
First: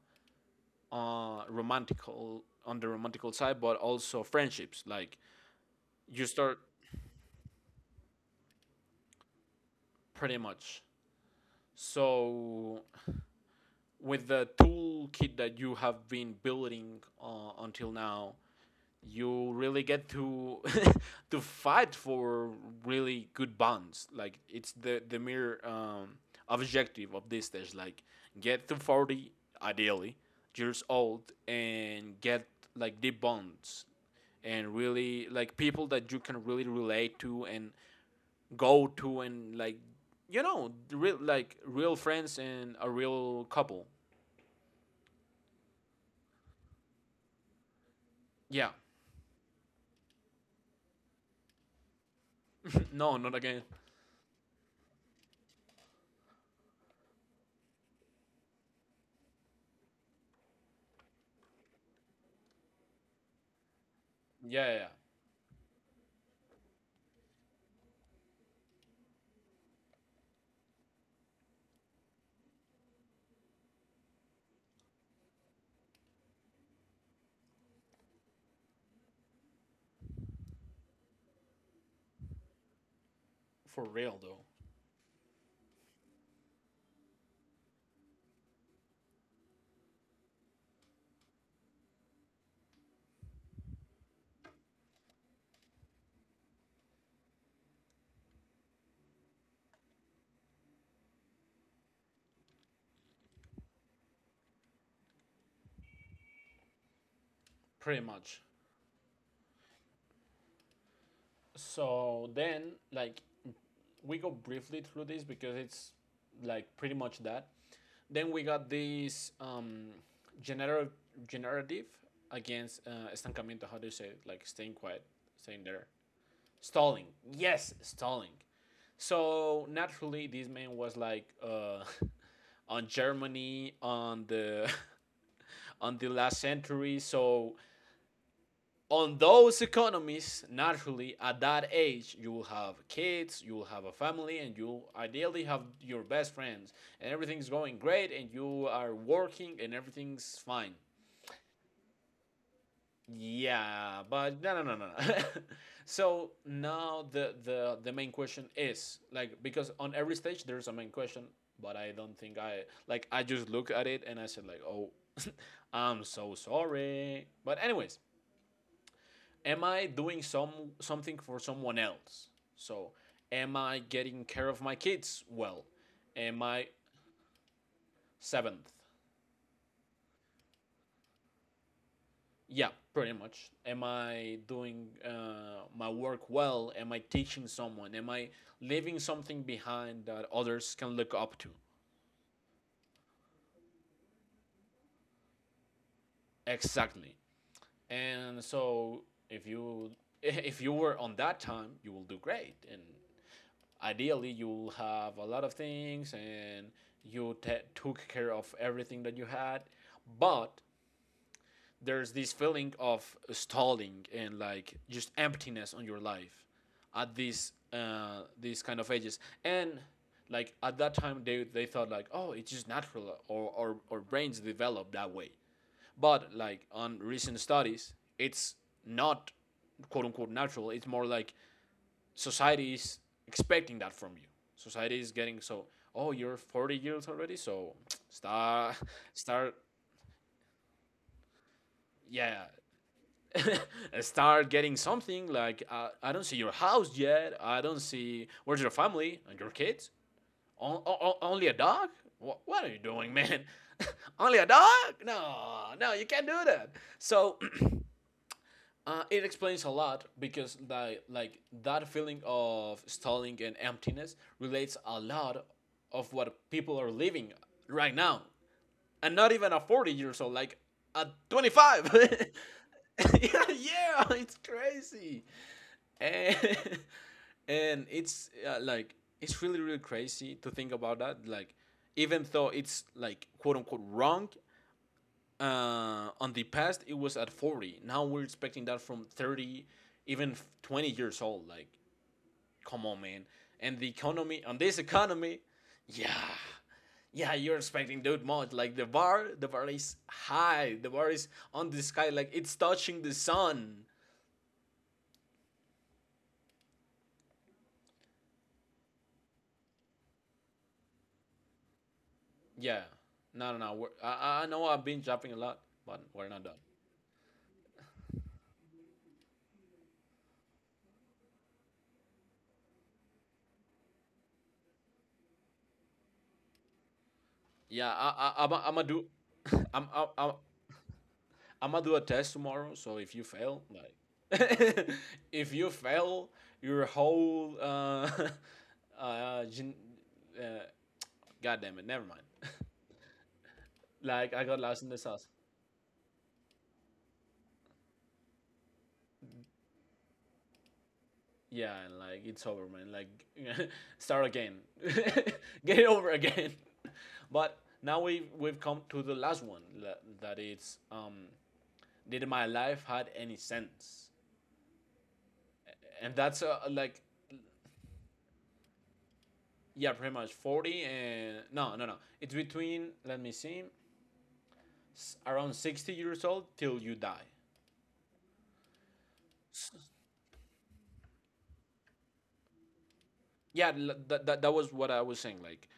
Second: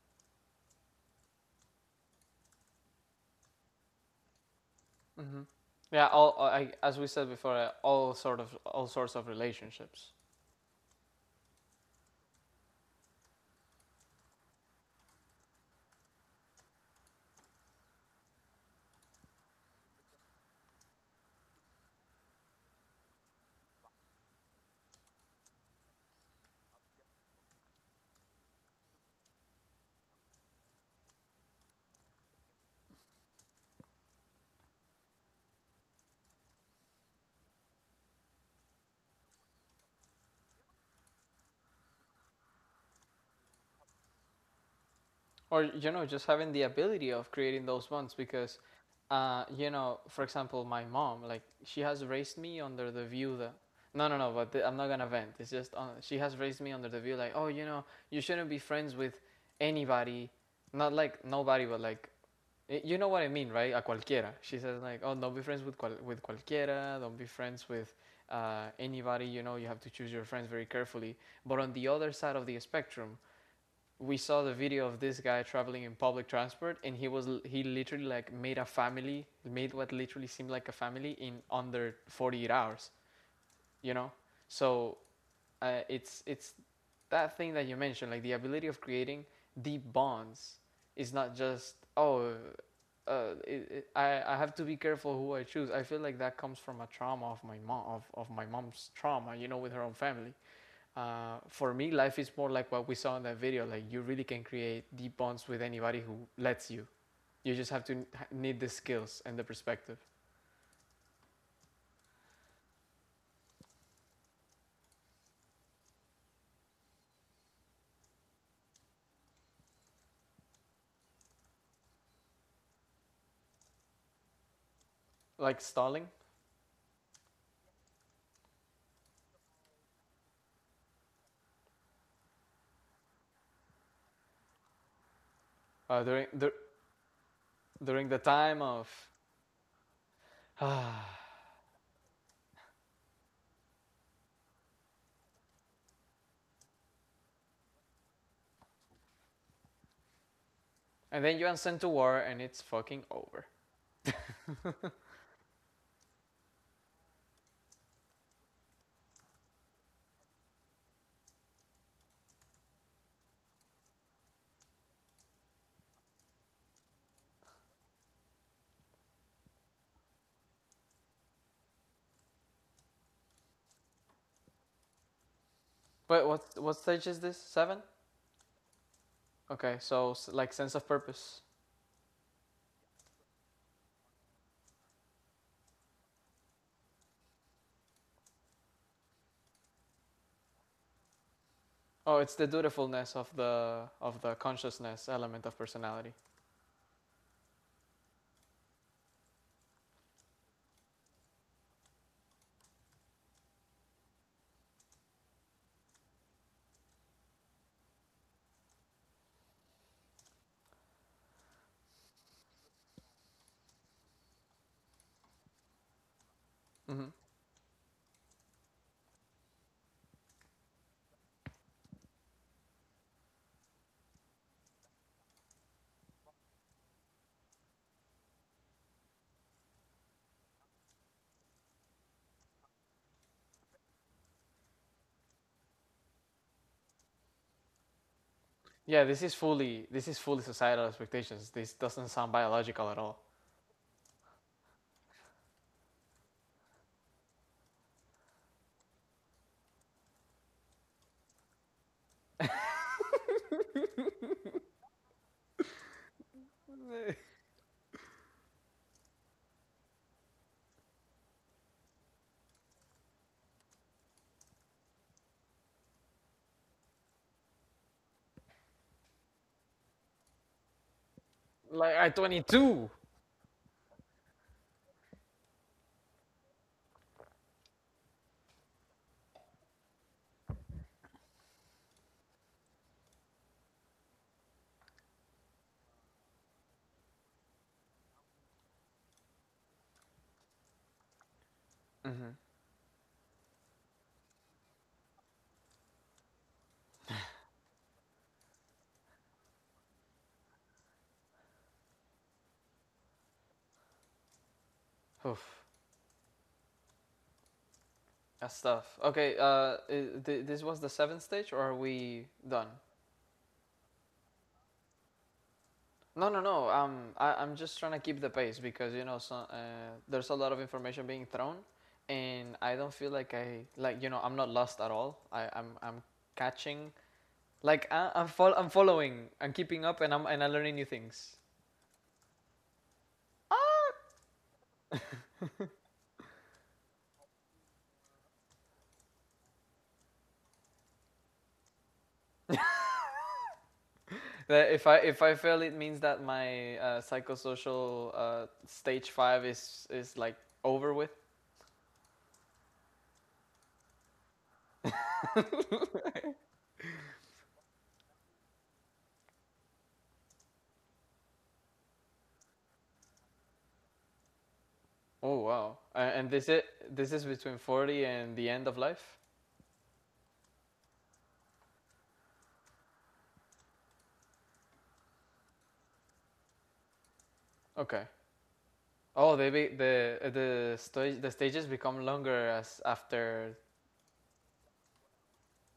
Speaker 2: romantical on the romantical side, but also friendships. Like
Speaker 1: Hmm. Hmm. Yeah,
Speaker 2: you start,
Speaker 1: as we said before, all all sorts of relationships.
Speaker 2: pretty much. So with the toolkit that you have been building until now, you really get to, to fight for really good bonds. Like it's the mere objective of this stage. Like, get to 40, ideally, years old, and get like deep bonds and really like people that you can really relate to and go to and like, you know, real, like real friends and a real couple.
Speaker 1: Or you know, just having the ability of creating those bonds, because
Speaker 2: Yeah.
Speaker 1: you know, for example, my mom, like, she has raised me under the
Speaker 2: no, not
Speaker 1: view that
Speaker 2: again.
Speaker 1: no, no, no, but I'm not gonna vent, it's just on, she has raised me under the view, like, oh, you know, you shouldn't be friends with anybody. Not like nobody, but like, you know what I mean, right? A cualquiera. She
Speaker 2: Yeah, yeah,
Speaker 1: says,
Speaker 2: yeah.
Speaker 1: like, oh, don't be friends with with cualquiera, don't be friends with anybody. You know, you have to choose your friends very carefully, but on the other side of the spectrum, we saw the video of this guy traveling in public transport, and he literally like made a family, made what literally seemed like a family in under 48 hours.
Speaker 2: For
Speaker 1: You know,
Speaker 2: real though.
Speaker 1: so, it's that thing that you mentioned, like, the ability of creating deep bonds is not just, oh, I have to be careful who I choose. I feel like that comes from a trauma of my mom of my mom's trauma, with her own family. For me, life is more like what we saw in that video. Like you really can create deep bonds with anybody who lets you. You just have
Speaker 2: Pretty
Speaker 1: to
Speaker 2: much.
Speaker 1: need the skills and the perspective.
Speaker 2: So then, like, we go briefly through this because it's like pretty much that. Then we got this, generative, generative against estancamiento. How do you say it? Like staying quiet,
Speaker 1: Like
Speaker 2: staying there,
Speaker 1: stalling.
Speaker 2: stalling. Yes, stalling. So naturally, this man was like on Germany on the, on
Speaker 1: uh,
Speaker 2: the
Speaker 1: during
Speaker 2: last
Speaker 1: the
Speaker 2: century. So
Speaker 1: during the time of,
Speaker 2: on those economies,
Speaker 1: uh,
Speaker 2: naturally, at that age, you will have kids, you will have a family, and you ideally have your best friends, and everything's going great, and you are working, and everything's fine.
Speaker 1: and then you are sent to war and it's fucking over.
Speaker 2: Yeah, but no, no, no, no. so now the main question is, like, because on every stage there's a main question, but I don't think I, like, I just look at it and I said like, oh, I'm so sorry. But anyways, am I doing something for someone else? So, am I getting care of my kids well?
Speaker 1: But
Speaker 2: Am
Speaker 1: what
Speaker 2: I
Speaker 1: stage is this? Seven.
Speaker 2: seventh?
Speaker 1: Okay, so like sense of purpose.
Speaker 2: Yeah, pretty much. Am I doing my work well? Am I teaching someone? Am I leaving something behind that others can look up to?
Speaker 1: Oh, it's the dutifulness of the consciousness element of personality.
Speaker 2: Exactly. And so, if you, if you were on that time, you will do great. And ideally you'll have a lot of things, and you took care of everything that you had. But there's this feeling of stalling and like just emptiness on your life
Speaker 1: Hmm.
Speaker 2: at these kind of ages. And like at that time, they thought like, oh, it's just natural, or brains develop that way. But like, on recent studies, it's not quote unquote natural. It's more like society is expecting that from you. Society is getting so, oh, you're 40 years already, so start,
Speaker 1: Yeah, this is
Speaker 2: start,
Speaker 1: fully this is fully societal expectations. This doesn't sound
Speaker 2: yeah,
Speaker 1: biological at all.
Speaker 2: start getting something. Like, I don't see your house yet. I don't see where's your family and your kids. Only a dog? What are you doing, man? only a dog? No, no, you can't do that. So, uh, it explains a lot because like that feeling of stalling and emptiness relates a lot of what people are living right now. And not even a 40 years old, like at 25.
Speaker 1: Like I 22.
Speaker 2: yeah, yeah, it's crazy. And and it's like, it's really really crazy to think about that. Like, even though it's like quote unquote wrong, on the past it was at 40, now we're expecting that from 30, even 20 years old, like,
Speaker 1: Mm-hmm.
Speaker 2: come on, man. And the economy on this economy, yeah, yeah, you're expecting that much. Like, the bar, the bar is high, the bar is on the sky, like it's touching the sun.
Speaker 1: Oof, that's tough. Okay, this was the seventh stage, or are we done?
Speaker 2: Yeah, no, no, no, we're, I know I've been jumping a lot, but
Speaker 1: No,
Speaker 2: we're
Speaker 1: no,
Speaker 2: not done.
Speaker 1: no. I'm just trying to keep the pace because so, there's a lot of information being thrown, and I don't feel like I, like, I'm not lost at all. I'm catching. Like
Speaker 2: Yeah,
Speaker 1: I'm
Speaker 2: I'm gonna do,
Speaker 1: following, I'm keeping
Speaker 2: I'm,
Speaker 1: up,
Speaker 2: I'm,
Speaker 1: and
Speaker 2: I'm
Speaker 1: I'm learning new things.
Speaker 2: I'm gonna do a test tomorrow. So if you fail, like, if you fail, your whole gen- uh God damn it, never mind. like I got
Speaker 1: That
Speaker 2: lost
Speaker 1: if
Speaker 2: in the sauce.
Speaker 1: I fail, it means that my psychosocial stage 5 is like over with.
Speaker 2: Yeah, and like it's over, man. Like, start again, get it over again. But now we have, we've come to the last one, that it's, did my life had any sense?
Speaker 1: Oh wow!
Speaker 2: And
Speaker 1: And
Speaker 2: that's like,
Speaker 1: this is between 40 and the end of life?
Speaker 2: yeah, pretty much 40. And no, no, no. It's between, let me see, around 60 years old till you die.
Speaker 1: Okay. Oh, they be,
Speaker 2: S-
Speaker 1: the stage the stages become longer as after.
Speaker 2: Yeah, that was what I was saying. Like,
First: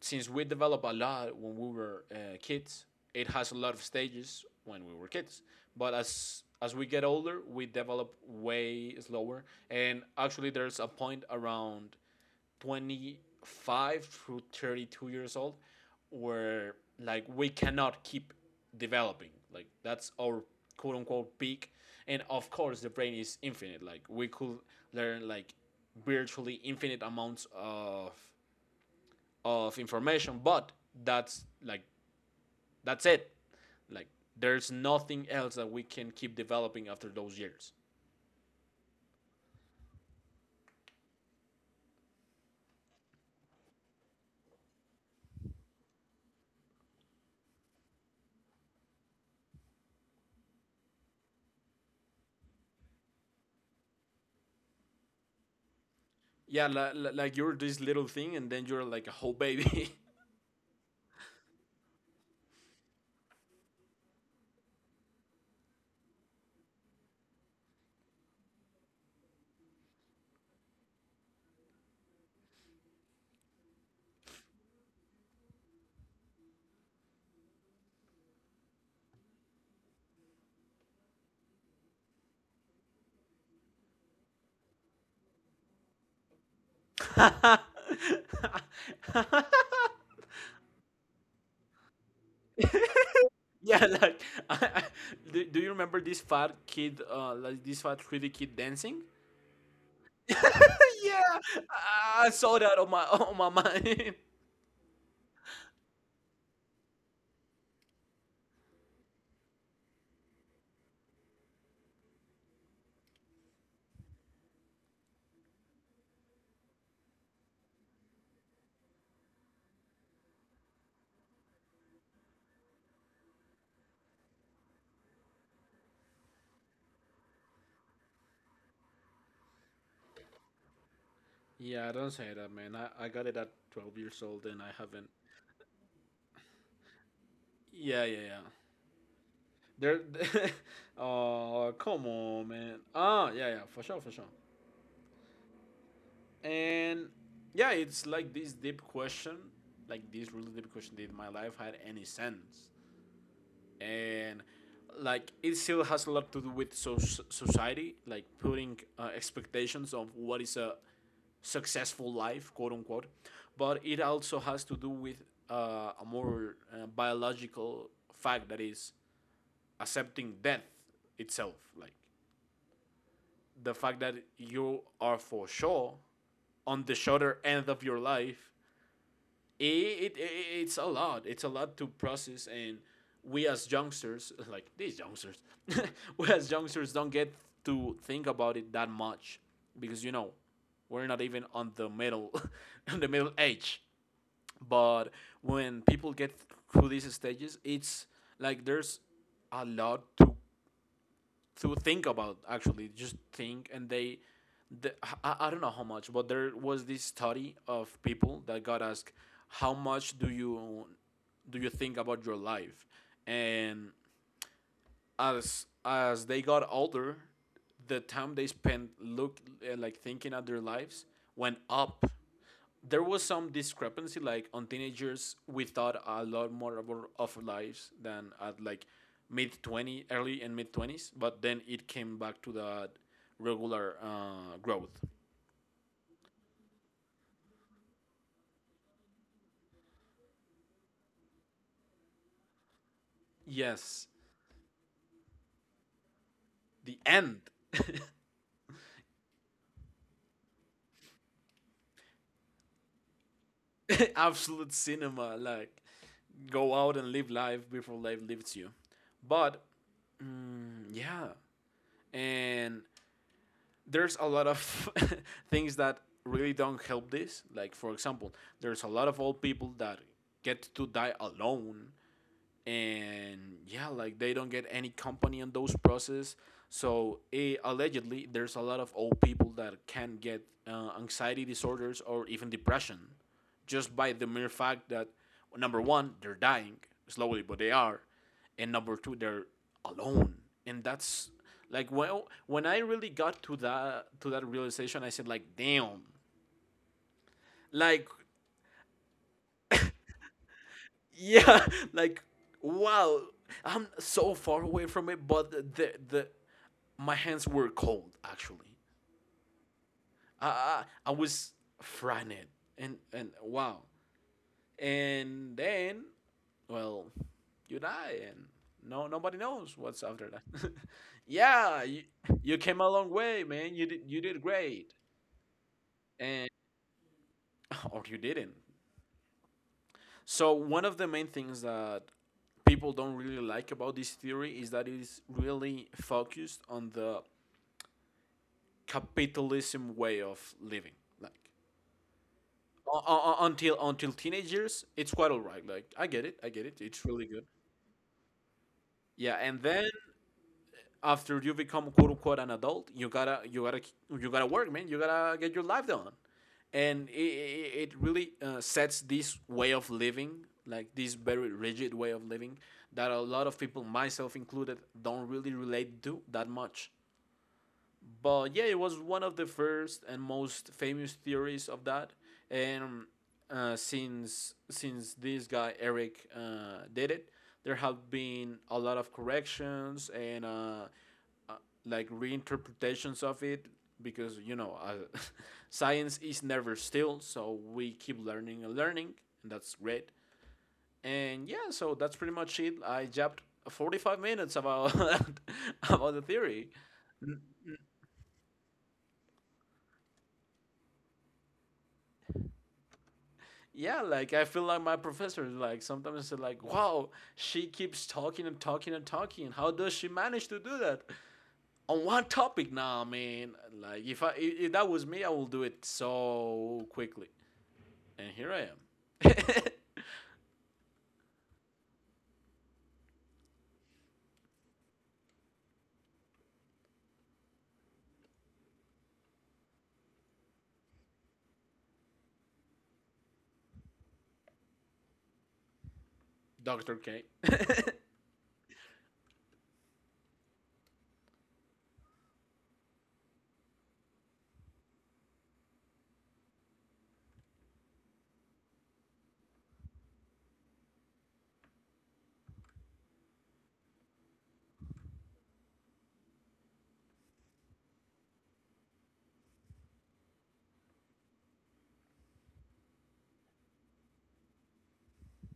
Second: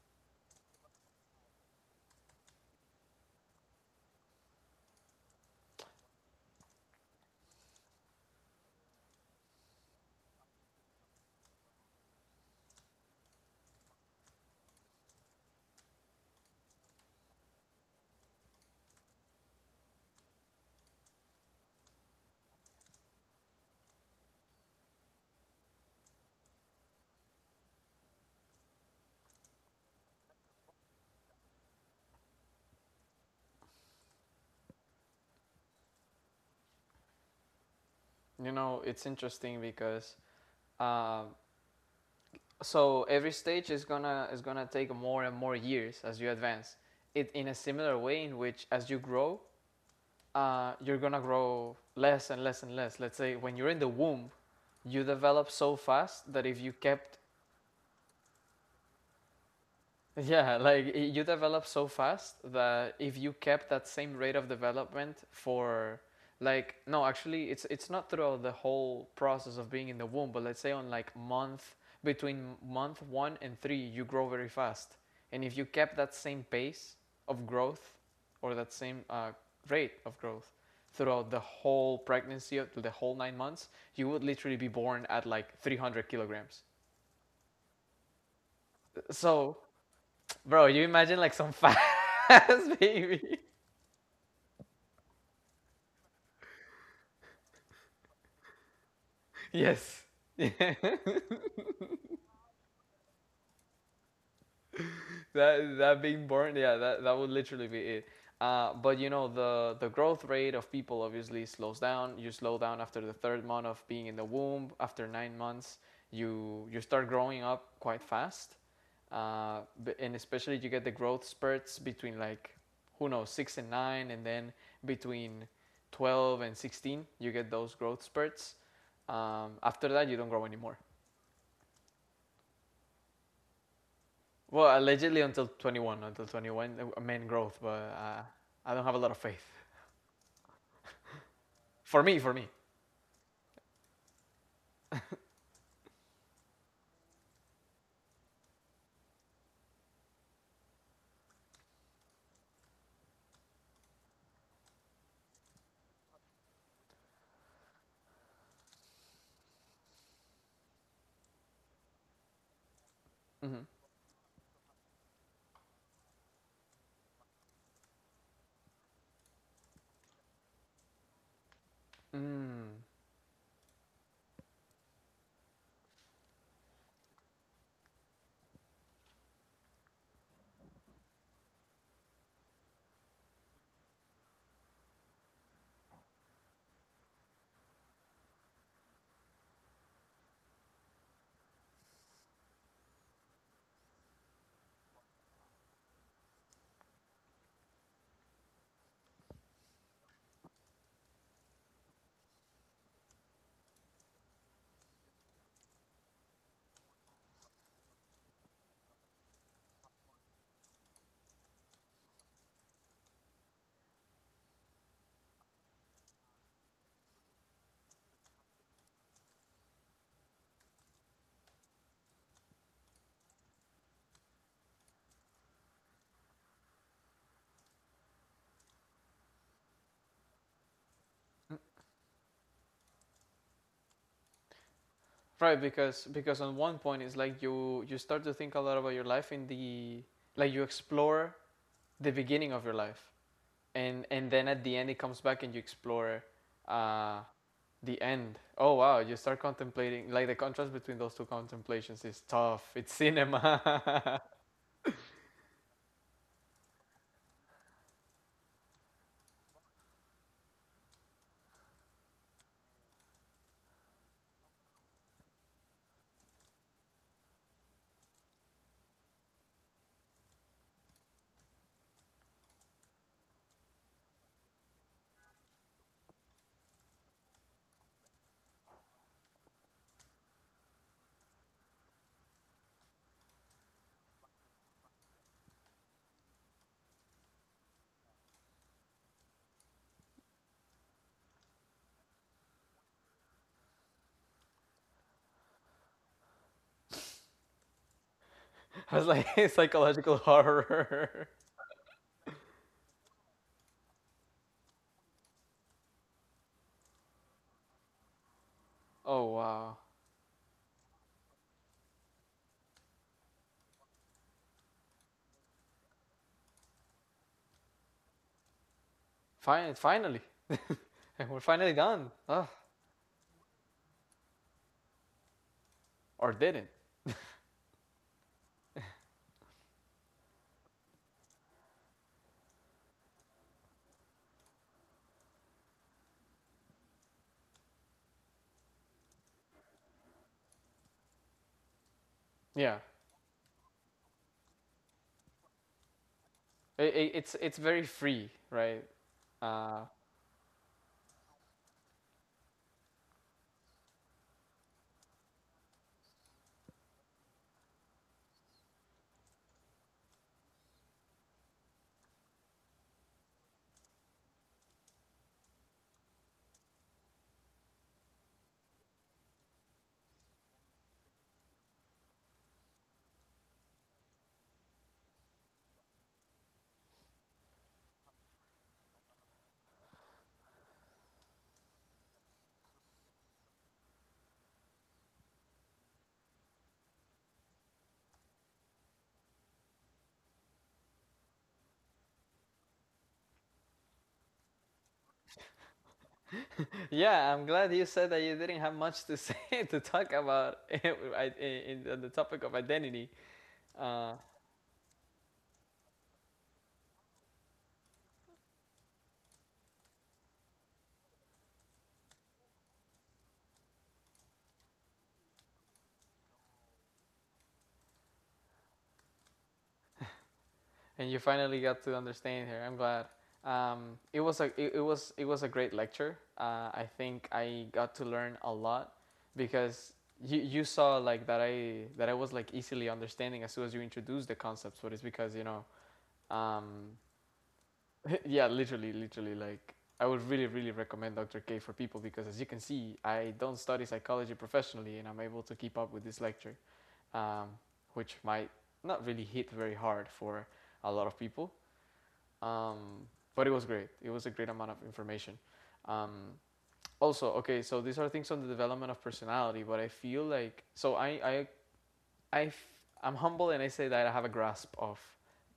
Speaker 2: since we develop a lot when we were kids, it has a lot of stages when we were kids. But as we get older, we develop way slower. And actually, there's a point around 25 through 32 years old where, like, we cannot keep developing. Like, that's our quote unquote peak. And of course the brain is infinite, like we could learn like virtually infinite amounts of information, but that's like, that's it. Like, there's nothing else that we can keep developing after those years.
Speaker 1: It's interesting because um so every stage is gonna take more and more years as you advance. It in a similar way in which as you grow, you're gonna grow less and less and less. Let's say when you're in the womb, you develop so fast that if
Speaker 2: Yeah,
Speaker 1: you
Speaker 2: like
Speaker 1: kept.
Speaker 2: like you're this little thing and then you're like a whole baby.
Speaker 1: Yeah, like you develop so fast that if you kept that same rate of development for, like, no, actually it's not throughout the whole process of being in the womb, but let's say on, like, month, between month 1 and 3 you grow very fast. And if you kept that same pace of growth, or that same rate of growth throughout the whole pregnancy up to the whole 9 months, you would literally be born at like 300 kilograms. So bro, you imagine like some fat ass baby.
Speaker 2: Yeah, like, I, I, do you remember this fat kid, like this fat 3D kid dancing?
Speaker 1: Yes. Yeah.
Speaker 2: yeah, I saw that on my, on my mind.
Speaker 1: That being born, yeah, that would literally be it. But you know the growth rate of people obviously slows down. You slow down after the third month of being in the womb. After 9 months, you start growing up quite fast, uh, and especially you get the growth spurts between, like, who knows, six and nine, and then between 12 and 16 you get those growth spurts. After that, you don't grow anymore.
Speaker 2: yeah, don't say that, man. I got it at 12 years old and I
Speaker 1: Well,
Speaker 2: haven't.
Speaker 1: allegedly until 21, men growth, but
Speaker 2: Yeah, yeah, yeah.
Speaker 1: I don't have a lot of faith.
Speaker 2: There. Oh,
Speaker 1: For
Speaker 2: come
Speaker 1: me, for me.
Speaker 2: on, man. Ah, yeah, yeah, for sure, for sure. And yeah, it's like this deep question, like this really deep question. Did my life had any sense? And like it still has a lot to do with society, like putting expectations of what is a successful life, quote unquote.
Speaker 1: Hmm.
Speaker 2: But it also has to do with a more biological fact that is accepting death itself, like
Speaker 1: Mm.
Speaker 2: the fact that you are for sure on the shorter end of your life. It's a lot. It's a lot to process, and we as youngsters, like these youngsters, we as youngsters don't get to think about it that much, because we're not even on the middle, on the middle age. But when people get through these stages, it's like there's a lot to think about, actually, just think. And they, the, I don't know how much, but there was this study of people that got asked how much do you think about your life. And as they got older, the time they spent look like thinking at their lives went up. There was some discrepancy, like on teenagers, we thought a lot more of of lives than at like mid 20, early and mid twenties. But then it came back to the regular growth.
Speaker 1: Right, because on one point it's like you start to think a lot about your life in the like, you explore the beginning of your life, and
Speaker 2: Yes,
Speaker 1: then at the end it comes back and you explore
Speaker 2: the
Speaker 1: uh,
Speaker 2: end.
Speaker 1: the end. Oh wow, you start contemplating, like, the contrast between those two contemplations is tough. It's cinema.
Speaker 2: Absolute cinema, like go out and live life before life leaves you. But mm, yeah, and there's a lot of things that really don't help this. Like, for example, there's a lot of old people that get to die alone. And yeah, like they don't get any company on those process. So allegedly there's a lot of old people that can get anxiety disorders or even depression, just by the mere fact that number one they're dying slowly, but they are, and number two they're alone. And that's like, well, when I really got to that realization, I said like damn, like
Speaker 1: I was like psychological horror.
Speaker 2: yeah. Like wow, I'm so far away from it, but the my hands were cold actually.
Speaker 1: Oh wow.
Speaker 2: I was frightened, and wow. And then, well, you die, and no nobody knows what's
Speaker 1: Finally,
Speaker 2: after that.
Speaker 1: we're finally
Speaker 2: Yeah,
Speaker 1: done. Ugh.
Speaker 2: you came a long way, man. You did great,
Speaker 1: Or
Speaker 2: and
Speaker 1: didn't.
Speaker 2: or you didn't. So one of the main things that people don't really like about this theory is that it is really focused on the capitalism way of living. Like,
Speaker 1: Yeah.
Speaker 2: until teenagers, it's quite alright. Like, I get it, I get it. It's
Speaker 1: I-
Speaker 2: really
Speaker 1: it's
Speaker 2: good.
Speaker 1: very free, right?
Speaker 2: Yeah, and
Speaker 1: Uh,
Speaker 2: then after you become quote unquote an adult, you gotta work, man. You gotta get your life done, and it really sets this way of living, like this very rigid way of living, that a lot of people, myself included, don't really relate to that much. But yeah, it was one of the first and most famous theories of that. And since this guy Eric did it, there have been a lot of corrections and uh, like reinterpretations of it, because science is never still, so we keep learning and learning, and that's great. And yeah, so that's pretty much it. I jabbed 45 minutes about about the theory.
Speaker 1: yeah, I'm glad you said that you didn't have much to say to talk about in the topic of identity,
Speaker 2: Yeah,
Speaker 1: uh,
Speaker 2: like I feel like my professor, like sometimes it's like, wow, she keeps talking and talking and talking. How does she manage to do that on one topic? Now, I mean, like if that was me, I will do it so quickly. And here I am.
Speaker 1: and you finally got to understand here. I'm glad. It was a it, it was a great lecture. I think I got to learn a lot because you saw, like, that I was, like, easily understanding as soon as you introduced the concepts, but it's because you know. Um,
Speaker 2: Doctor K.
Speaker 1: yeah, literally, literally. Like, I would really, really recommend Dr. K for people because, as you can see, I don't study psychology professionally and I'm able to keep up with this lecture, um, which might not really hit very hard for a lot of people. Um, but it was great. It was a great amount of information. Um, Also, okay, so these are things on the development of personality, but I feel like, so I f- I'm humble and I say that I have a grasp of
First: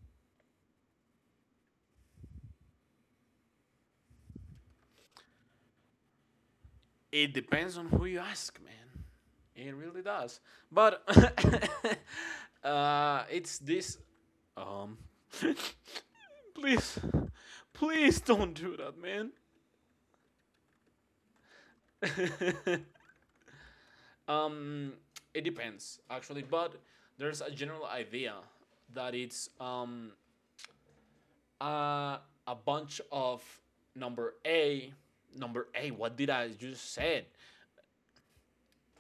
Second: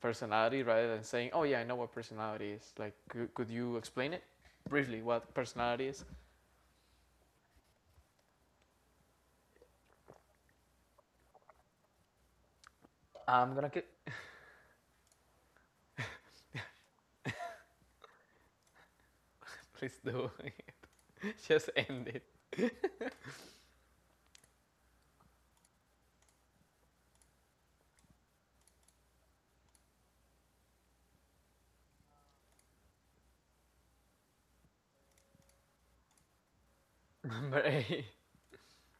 Speaker 1: personality rather than saying, oh yeah, I know what personality is. Like, could you explain it briefly what personality is?
Speaker 2: It depends on who you ask, man. It really does. But
Speaker 1: I'm
Speaker 2: it's
Speaker 1: gonna get.
Speaker 2: this. Um, please, please don't do that, man.
Speaker 1: Please do. Just end it.
Speaker 2: um, it depends actually, but there's a general idea that it's uh, a bunch of number A, number A. What did I just said?
Speaker 1: Number 8.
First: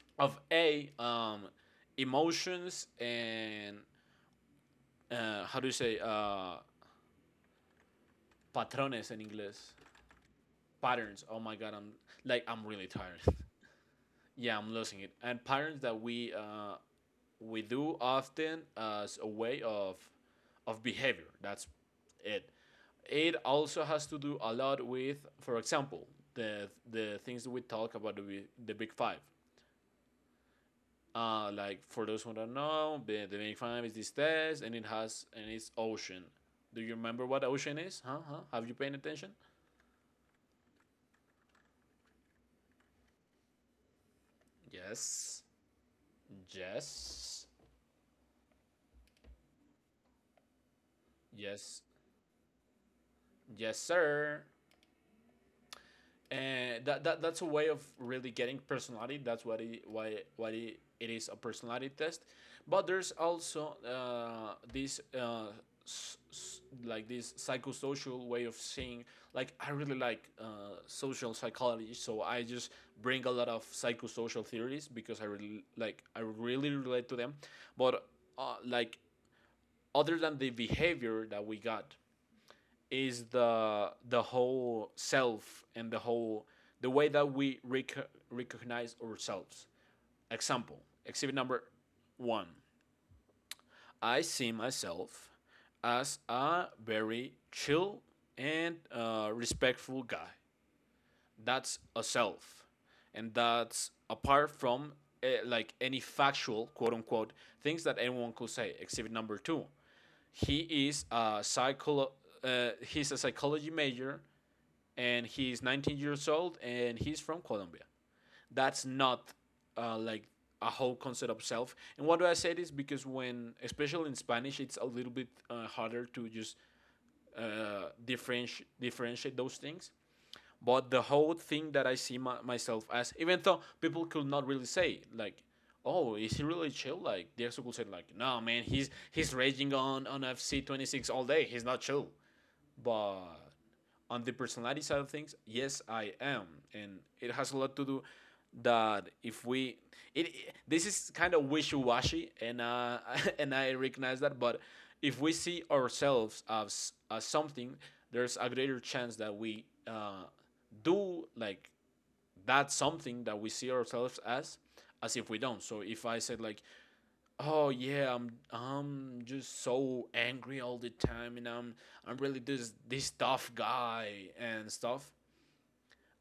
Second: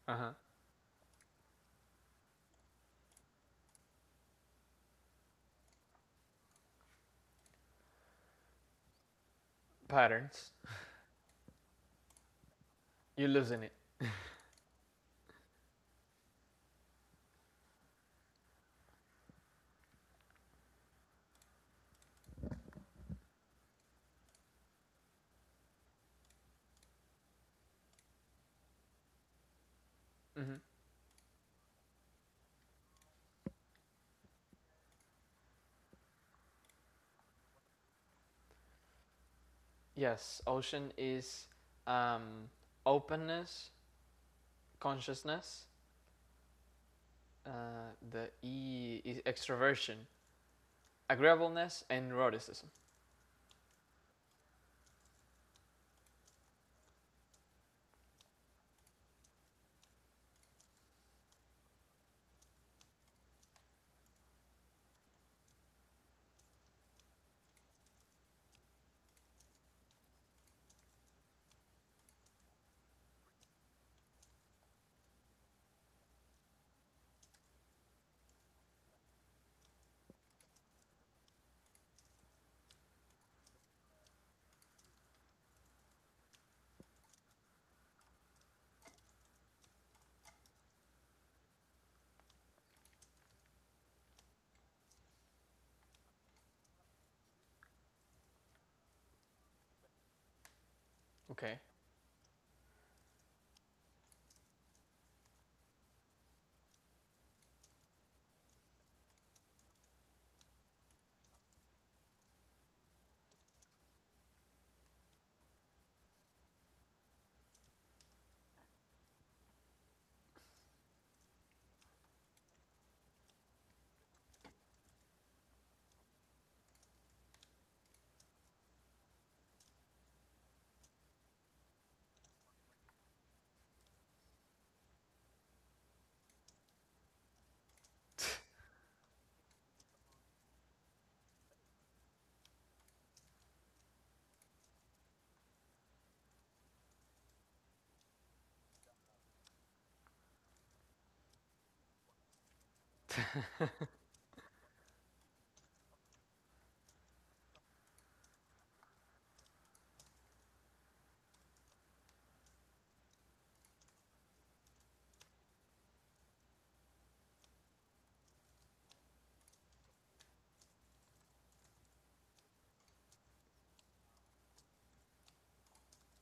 Speaker 1: Uh-huh.
Speaker 2: Of A, emotions and how do you say patrones in English?
Speaker 1: Patterns.
Speaker 2: Patterns. Oh my god, I'm like I'm really tired.
Speaker 1: You're losing it.
Speaker 2: Yeah, I'm losing it. And patterns that we do often as a way of behavior. That's it. It also has to do a lot with, for example, the things that we talk about, the the big five.
Speaker 1: Hmm.
Speaker 2: Like, for those who don't know, the big five is this test, and it's ocean. Do you remember what ocean is? Huh? Huh? Have you paying attention?
Speaker 1: Yes, ocean is um, openness,
Speaker 2: Yes.
Speaker 1: consciousness.
Speaker 2: Yes.
Speaker 1: Uh, the E is extroversion,
Speaker 2: Yes.
Speaker 1: agreeableness, and eroticism.
Speaker 2: Yes, sir. And that's a way of really getting personality. That's what it is, a personality test. But there's also this like this psychosocial way of seeing. Like, I really like social psychology, so I just bring a lot of psychosocial theories because I really relate to them. But like other than the behavior that we got is the whole self and the way that we recognize ourselves. Example, exhibit number one. I see myself as a very chill and respectful guy.
Speaker 1: Okay.
Speaker 2: That's a self, and that's apart from like any factual quote unquote things that anyone could say. Exhibit number two, he is a psycho. He's a psychology major, and he's 19 years old, and he's from Colombia. That's not like a whole concept of self. And why do I say this? Because, when especially in Spanish, it's a little bit harder to just differentiate those things. But the whole thing that I see myself as, even though people could not really say like, "Oh, is he really chill?" Like, the exo could say like, "No, man, he's raging on FC 26 all day. He's not chill." But on the personality side of things, yes, I am, and it has a lot to do that, if we this is kind of wishy-washy and and I recognize that. But if we see ourselves as something, there's a greater chance that we do like that something that we see ourselves as if we don't. So if I said like, "Oh yeah, I'm just so angry all the time, and I'm really this tough guy and stuff."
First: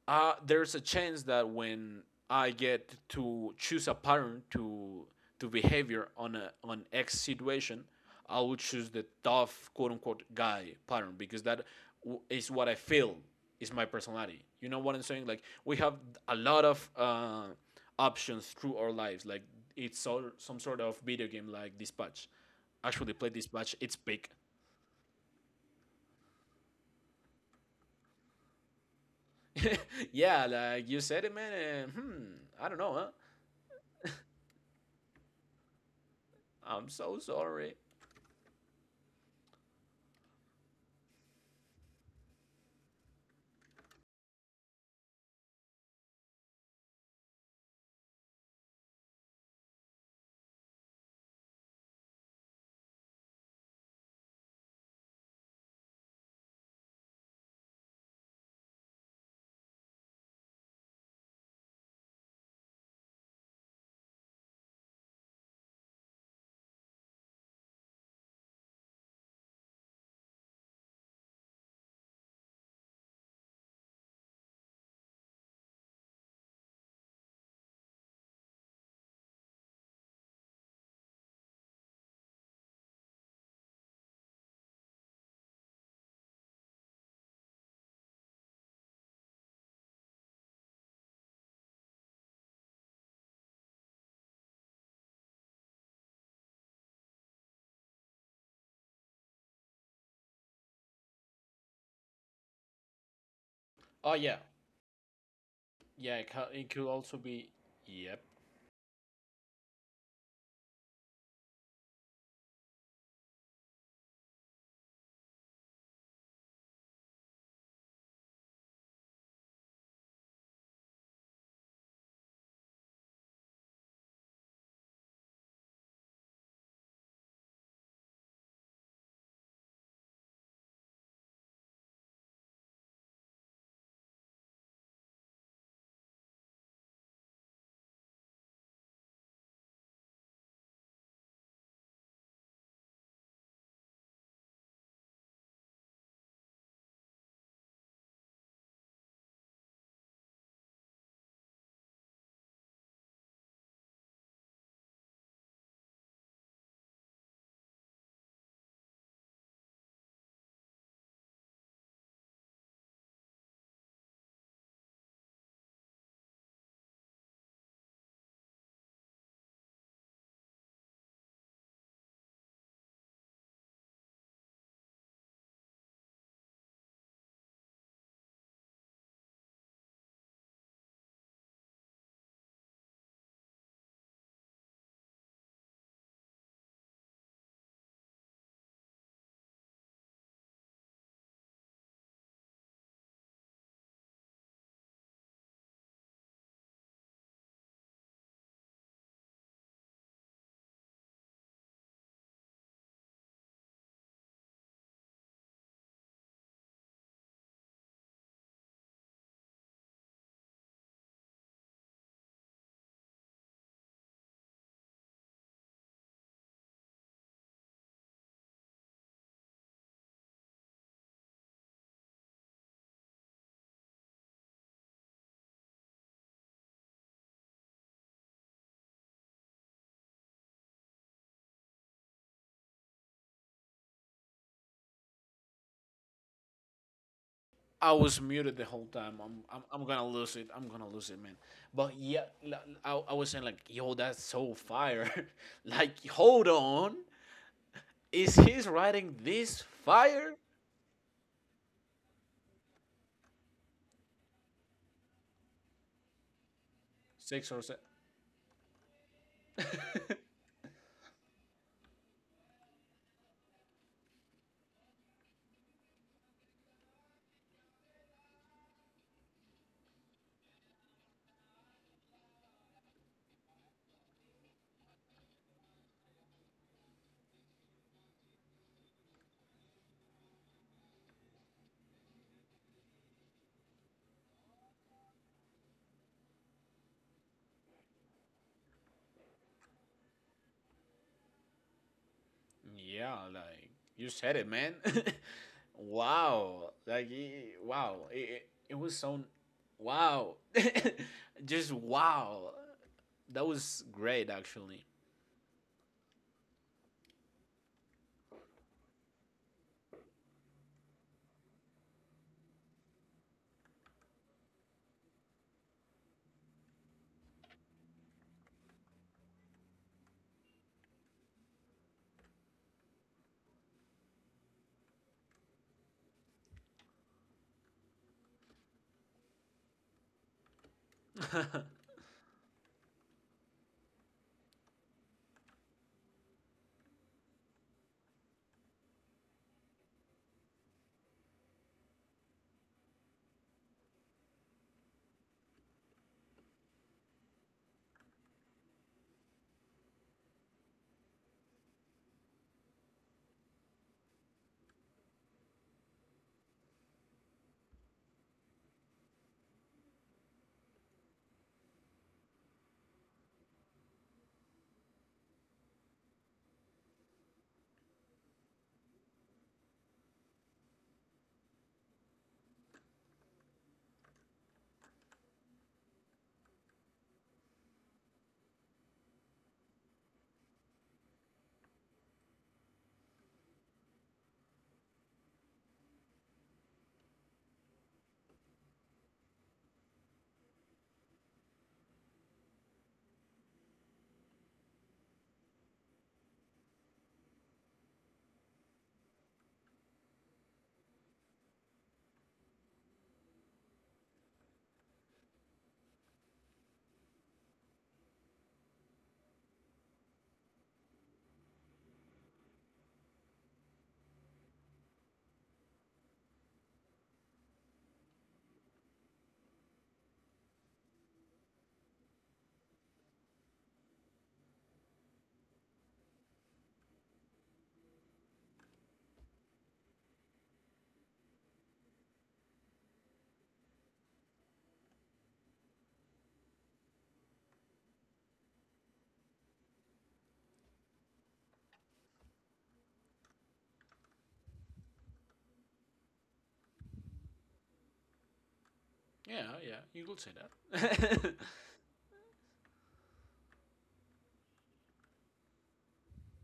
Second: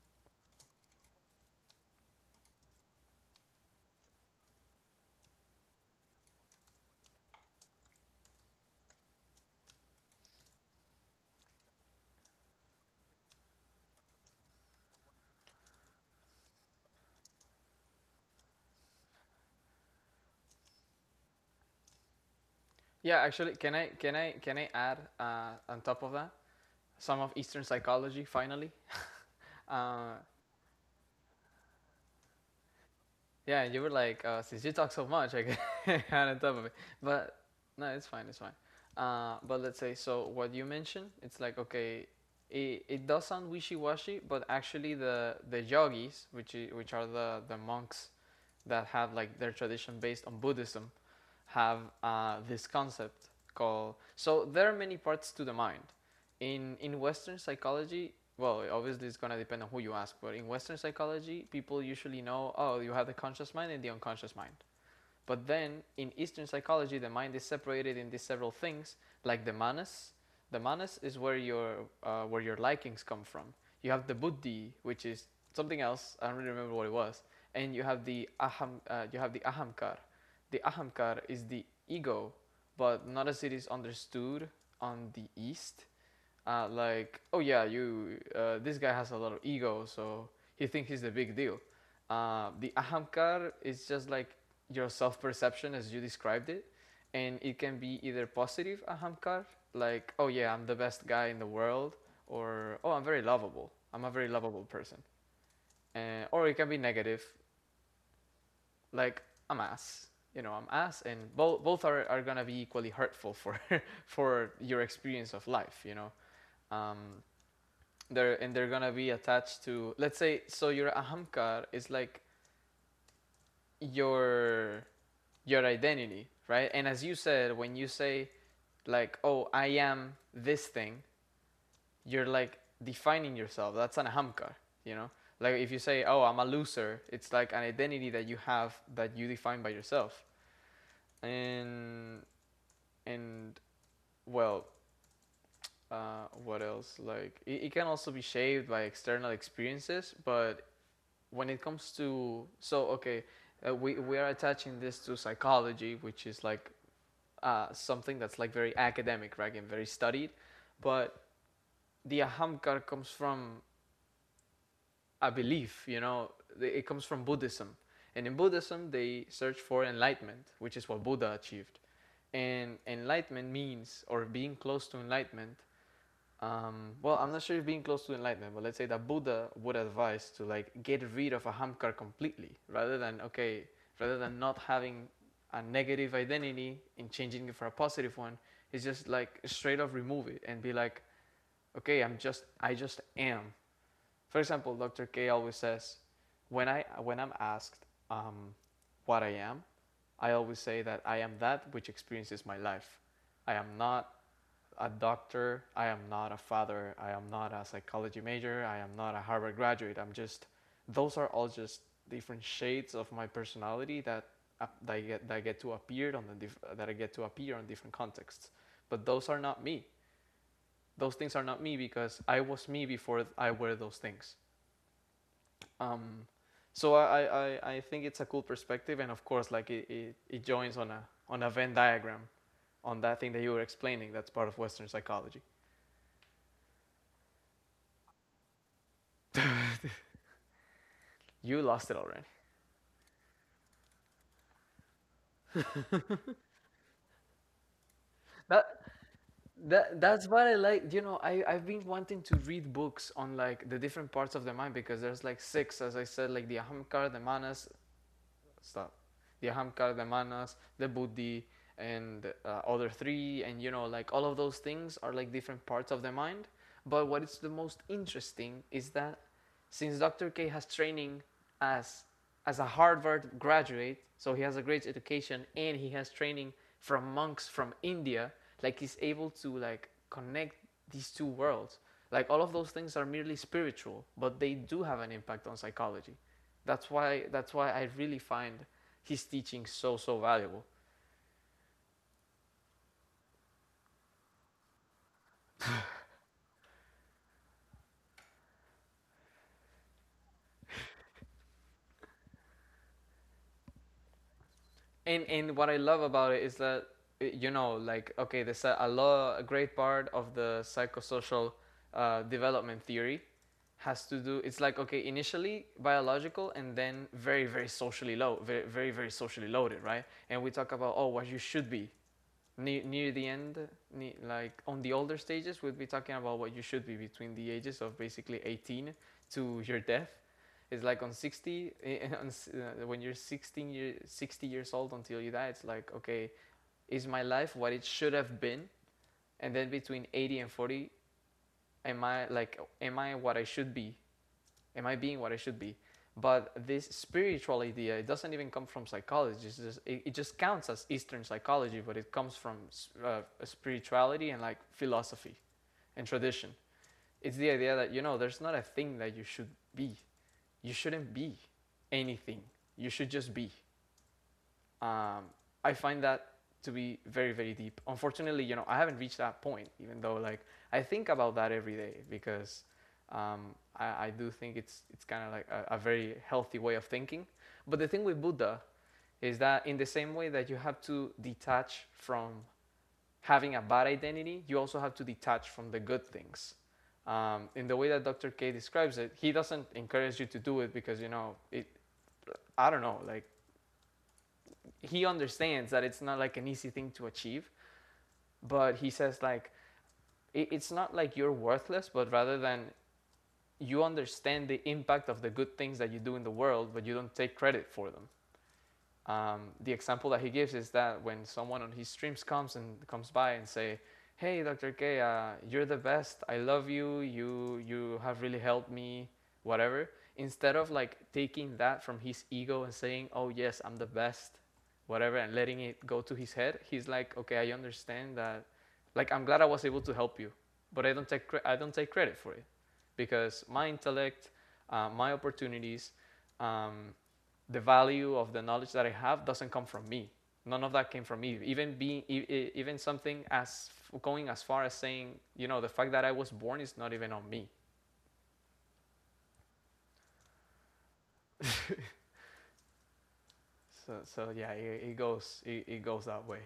Speaker 2: There's a chance that when I get to choose a pattern to behavior on a on X situation, I will choose the tough quote unquote guy pattern, because that is what I feel is my personality. You know what I'm saying? Like, we have a lot of options through our lives. Like, it's so, some sort of video game like Dispatch. Actually,
Speaker 1: Yeah,
Speaker 2: play
Speaker 1: actually, can
Speaker 2: Dispatch.
Speaker 1: I
Speaker 2: It's big.
Speaker 1: add on top of that some of Eastern psychology? Finally, uh,
Speaker 2: Yeah, like, you said it, man. And, I don't know, huh?
Speaker 1: yeah, you were like, since you talk so much, I can add on top of it.
Speaker 2: I'm so
Speaker 1: But
Speaker 2: sorry.
Speaker 1: no, it's fine, it's fine. But let's say so. What you mentioned, it's like, okay, it does sound wishy-washy, but actually the yogis, which are the monks that have like their tradition based on Buddhism, have this concept called. So there are many parts to the mind. In Western psychology, well, obviously it's gonna depend on who you ask, but in Western psychology, people usually know, oh, you have the conscious mind and the unconscious mind. But then in Eastern psychology, the mind is separated into several things, like the manas. The manas is where your likings come from. You have the buddhi, which is something else. I don't really remember what it was. And you have the aham. You have the ahamkar. The ahamkar is the ego, but not as it is understood on the East. Like, oh yeah, you this guy has a lot of ego, so he thinks he's the big deal. The ahamkar is just like your self perception as you described it, and it can be either positive ahamkar, like, oh yeah, I'm the best guy in the world, or, oh, I'm a
Speaker 2: Oh
Speaker 1: very
Speaker 2: yeah,
Speaker 1: lovable person,
Speaker 2: yeah.
Speaker 1: and,
Speaker 2: It, ca-
Speaker 1: or it
Speaker 2: it
Speaker 1: can be
Speaker 2: could also
Speaker 1: negative,
Speaker 2: be. Yep.
Speaker 1: like I'm ass, you know I'm ass, and both are gonna be equally hurtful for for your experience of life. Um, they're and they're gonna be attached to, let's say, so your ahamkar is like your your identity, right? And as you said, when you say, like, "Oh, I am this thing," you're like defining yourself. That's an hamka, you know. Like if you say, "Oh, I'm a loser," it's like an identity that you have, that you define by yourself. And and well, what else? Like, it can also be shaped by external experiences, but when it comes to, so, okay, we are attaching this to psychology, which is like something that's like very academic, right, and very studied. But the ahamkar comes from a belief, it comes from Buddhism. And in Buddhism, they search for enlightenment, which is what Buddha achieved. And enlightenment means, or being close to enlightenment, well, I'm not sure if being close to enlightenment, but let's say that Buddha would advise to, like, get rid of ahamkar completely, rather than, okay, rather than not having a negative identity and changing it for a positive one. It's just like, straight up remove it and be like, okay, I just am. For example, Dr. K always says, when I when I'm asked um, what I am, I always say that I am that which experiences my life. I am not a doctor, I am not a father, I am not a psychology major, I am not a Harvard graduate. I'm just, those are all just different shades of my personality that, I get, that I get to appear on the diff, that I get to appear on different contexts. But those are not me. Those things are not me because I was me before I were those things. Um, so I think it's a cool perspective, and of course, like, it joins on a, Venn diagram, on that thing that you were explaining. That's part of Western psychology.
Speaker 2: I was muted the whole time. I'm gonna lose it. I'm gonna lose it, man.
Speaker 1: You lost
Speaker 2: But
Speaker 1: it already.
Speaker 2: yeah, I was saying like, yo, that's so fire. Like, hold on, is
Speaker 1: That
Speaker 2: he's writing this
Speaker 1: that's
Speaker 2: fire?
Speaker 1: what I like. You know, I've been wanting to read books on like the different parts of the mind because there's like six, as I said, like the Ahamkara, the
Speaker 2: Six or
Speaker 1: Manas
Speaker 2: seven?
Speaker 1: stuff the ahamkar the manas, the buddhi, and other three. And you know, like all of those things are like different parts of the mind, but what is the most interesting is that since Dr. K has training as as a Harvard graduate, so he has a great education and he has training from monks from India. Like he's able to like connect these two worlds. Like all of those things are merely spiritual, but they do have an impact on psychology. That's why I really find his teaching so valuable.
Speaker 2: Yeah, like you said it, man. Wow, like wow, it was so wow, just wow. That was great, actually.
Speaker 1: And what I love about it is that you know, like okay, there's a lot a great part of the psychosocial development theory has to do. It's like okay, initially biological and then very socially low, very socially loaded, right? And we talk about, oh, what you should be. Near the end, ne like on the older stages, we'll be talking about what you should be between the ages of basically 18 to your death. It's like on 60, when you're 16 year, 60 years old until you die, it's like, okay, is my life what it should have been? And then between 80 and 40, am I like, am I what I should be? Am I being what I should be? But this spiritual idea, it doesn't even come from psychology. It's just, it just counts as Eastern psychology, but it comes from spirituality and like philosophy and tradition. It's the idea that, you know, there's not a thing that you should be. You shouldn't be anything. You should just be um, I find that to be very deep. Unfortunately, you know, I haven't reached that point, even though like I think about that every day because I do think it's kind of like a very healthy way of thinking. But the thing with Buddha is that in the same way that you have to detach from having a bad identity, you also have to detach from the good things. In the way that Dr. K describes it, he doesn't encourage you to do it because you know it. I don't know, like he understands that it's not like an easy thing to achieve, but he says like it's not like you're worthless, but rather than you understand the impact of the good things that you do in the world, but you don't take credit for them. The example that he gives is that when someone on his streams comes and comes by and say, "Hey, Dr. K, you're the best. I love you. You have really helped me. Whatever." Instead of like taking that from his ego and saying, "Oh yes, I'm the best," whatever, and letting it go to his head, he's like, "Okay, I understand that. Like, I'm glad I was able to help you, but I don't take I don't take credit for it because my intellect, my opportunities." Um, the value of the knowledge that I have doesn't come from me. None of that came from me. Even being, even something as going as far as saying, you know, the fact that I was born is not even on me.
Speaker 2: Yeah, yeah, you could say that.
Speaker 1: So yeah, it goes that way.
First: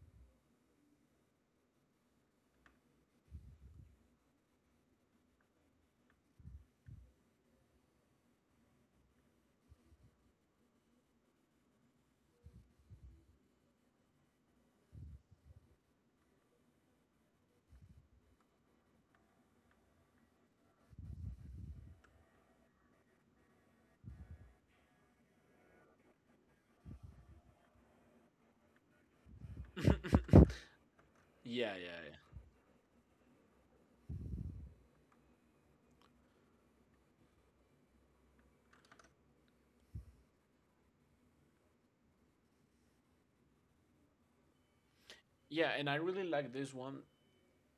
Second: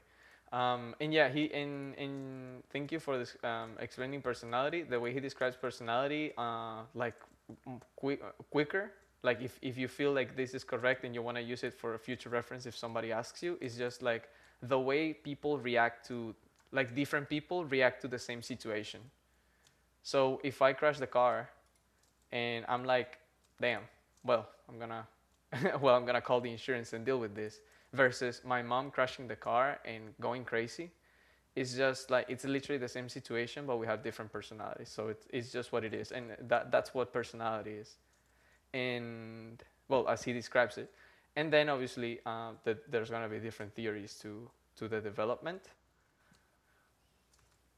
Speaker 1: And yeah, he and thank you for this, explaining personality. The way he describes personality, like quicker. Like if you feel like this is correct and you want to use it for a future reference if somebody asks you, it's just like the way people react to like different people react to the same situation. So if I crash the car and I'm like, damn, well, I'm gonna well, I'm gonna call the insurance and deal with this versus my mom crashing the car
Speaker 2: Yeah,
Speaker 1: and going crazy. It's
Speaker 2: yeah,
Speaker 1: just
Speaker 2: yeah.
Speaker 1: like it's literally the same situation, but we have different personalities. So it's just what it is, and that's what personality is. And well, as he describes it, and then obviously that there's going to be different theories to the development.
Speaker 2: Yeah, and I really like this one,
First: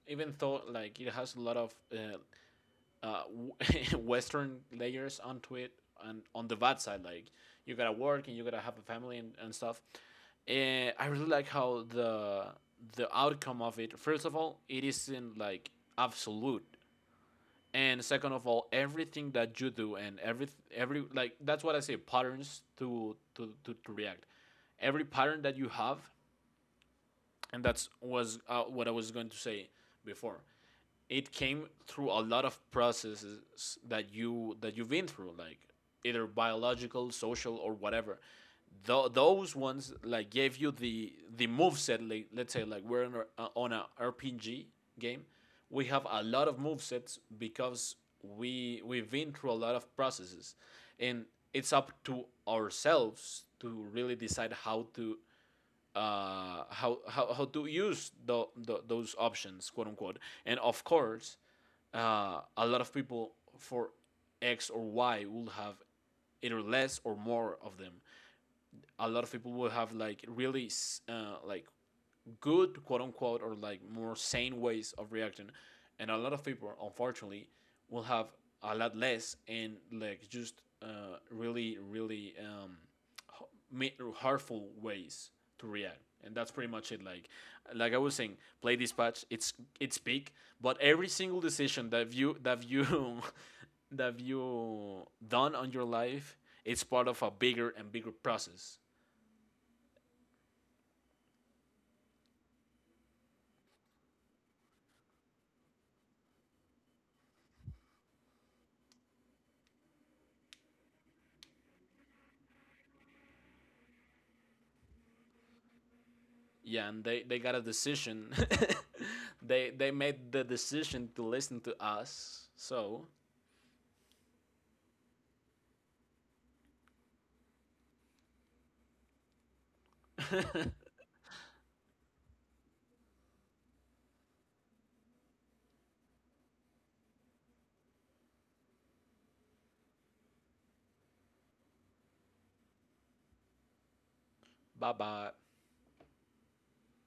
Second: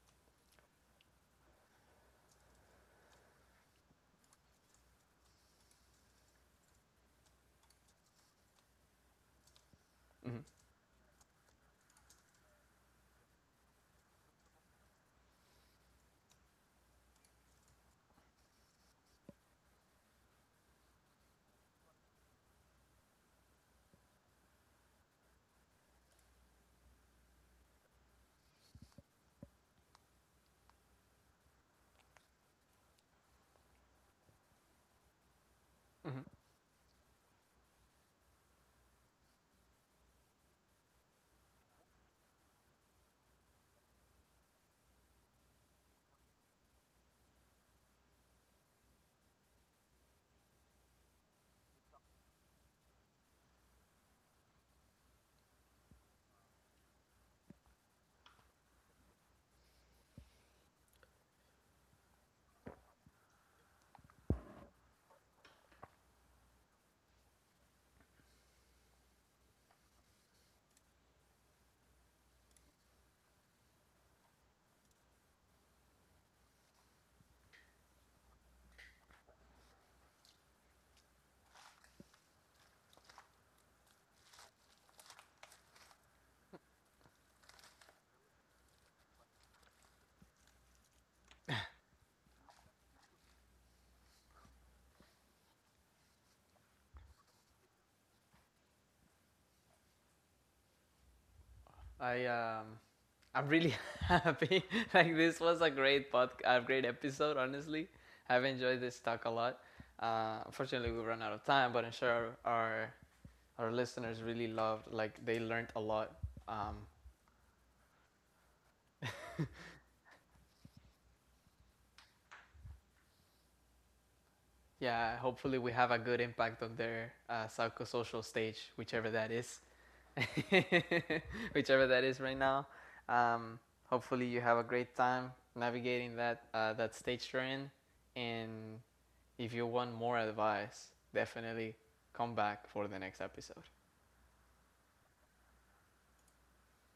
Speaker 2: even though like it has a lot of uh, Western layers onto it, and on the bad side, like, you gotta work and you gotta have a family and stuff.
Speaker 1: Mhm.
Speaker 2: And I really like how the outcome of it. First of all, it isn't like absolute. And second of all, everything that you do, and every, like, that's what I say, patterns to react. Every pattern that you have, and that's was what I was going to say before. It came through a lot of processes that you've been through, like
Speaker 1: Mhm.
Speaker 2: either biological, social, or whatever. Those ones like gave you the move set. Like, let's say like we're on a, RPG game. We have a lot of move sets because we've been through a lot of processes, and it's up to ourselves to really decide how to use the those options, quote unquote. And of course, a lot of people for X or Y will have either less or more of them. A lot of people will have like really like good quote unquote or like more sane ways of reacting, and a lot of people unfortunately will have a lot less, and like just really really h- hurtful ways to react. And that's pretty much it, like, I was saying, play dispatch, it's big. But every single decision that you that you done on your life, it's part of a bigger and bigger process.
Speaker 1: I I'm really happy. Like this was a great pod, a great episode. Honestly, I've enjoyed this talk a lot. Unfortunately, we ran out of time, but I'm sure our listeners really loved. Like they learned a lot. Um,
Speaker 2: Yeah, and they got a decision. They made the decision to listen to us. So,
Speaker 1: yeah, hopefully we have a good impact on their psychosocial stage, whichever that is. Whichever that is right now. Um, hopefully, you have a great time navigating that that stage you're in. And if you want more advice, definitely come back for the next episode.
Speaker 2: bye bye.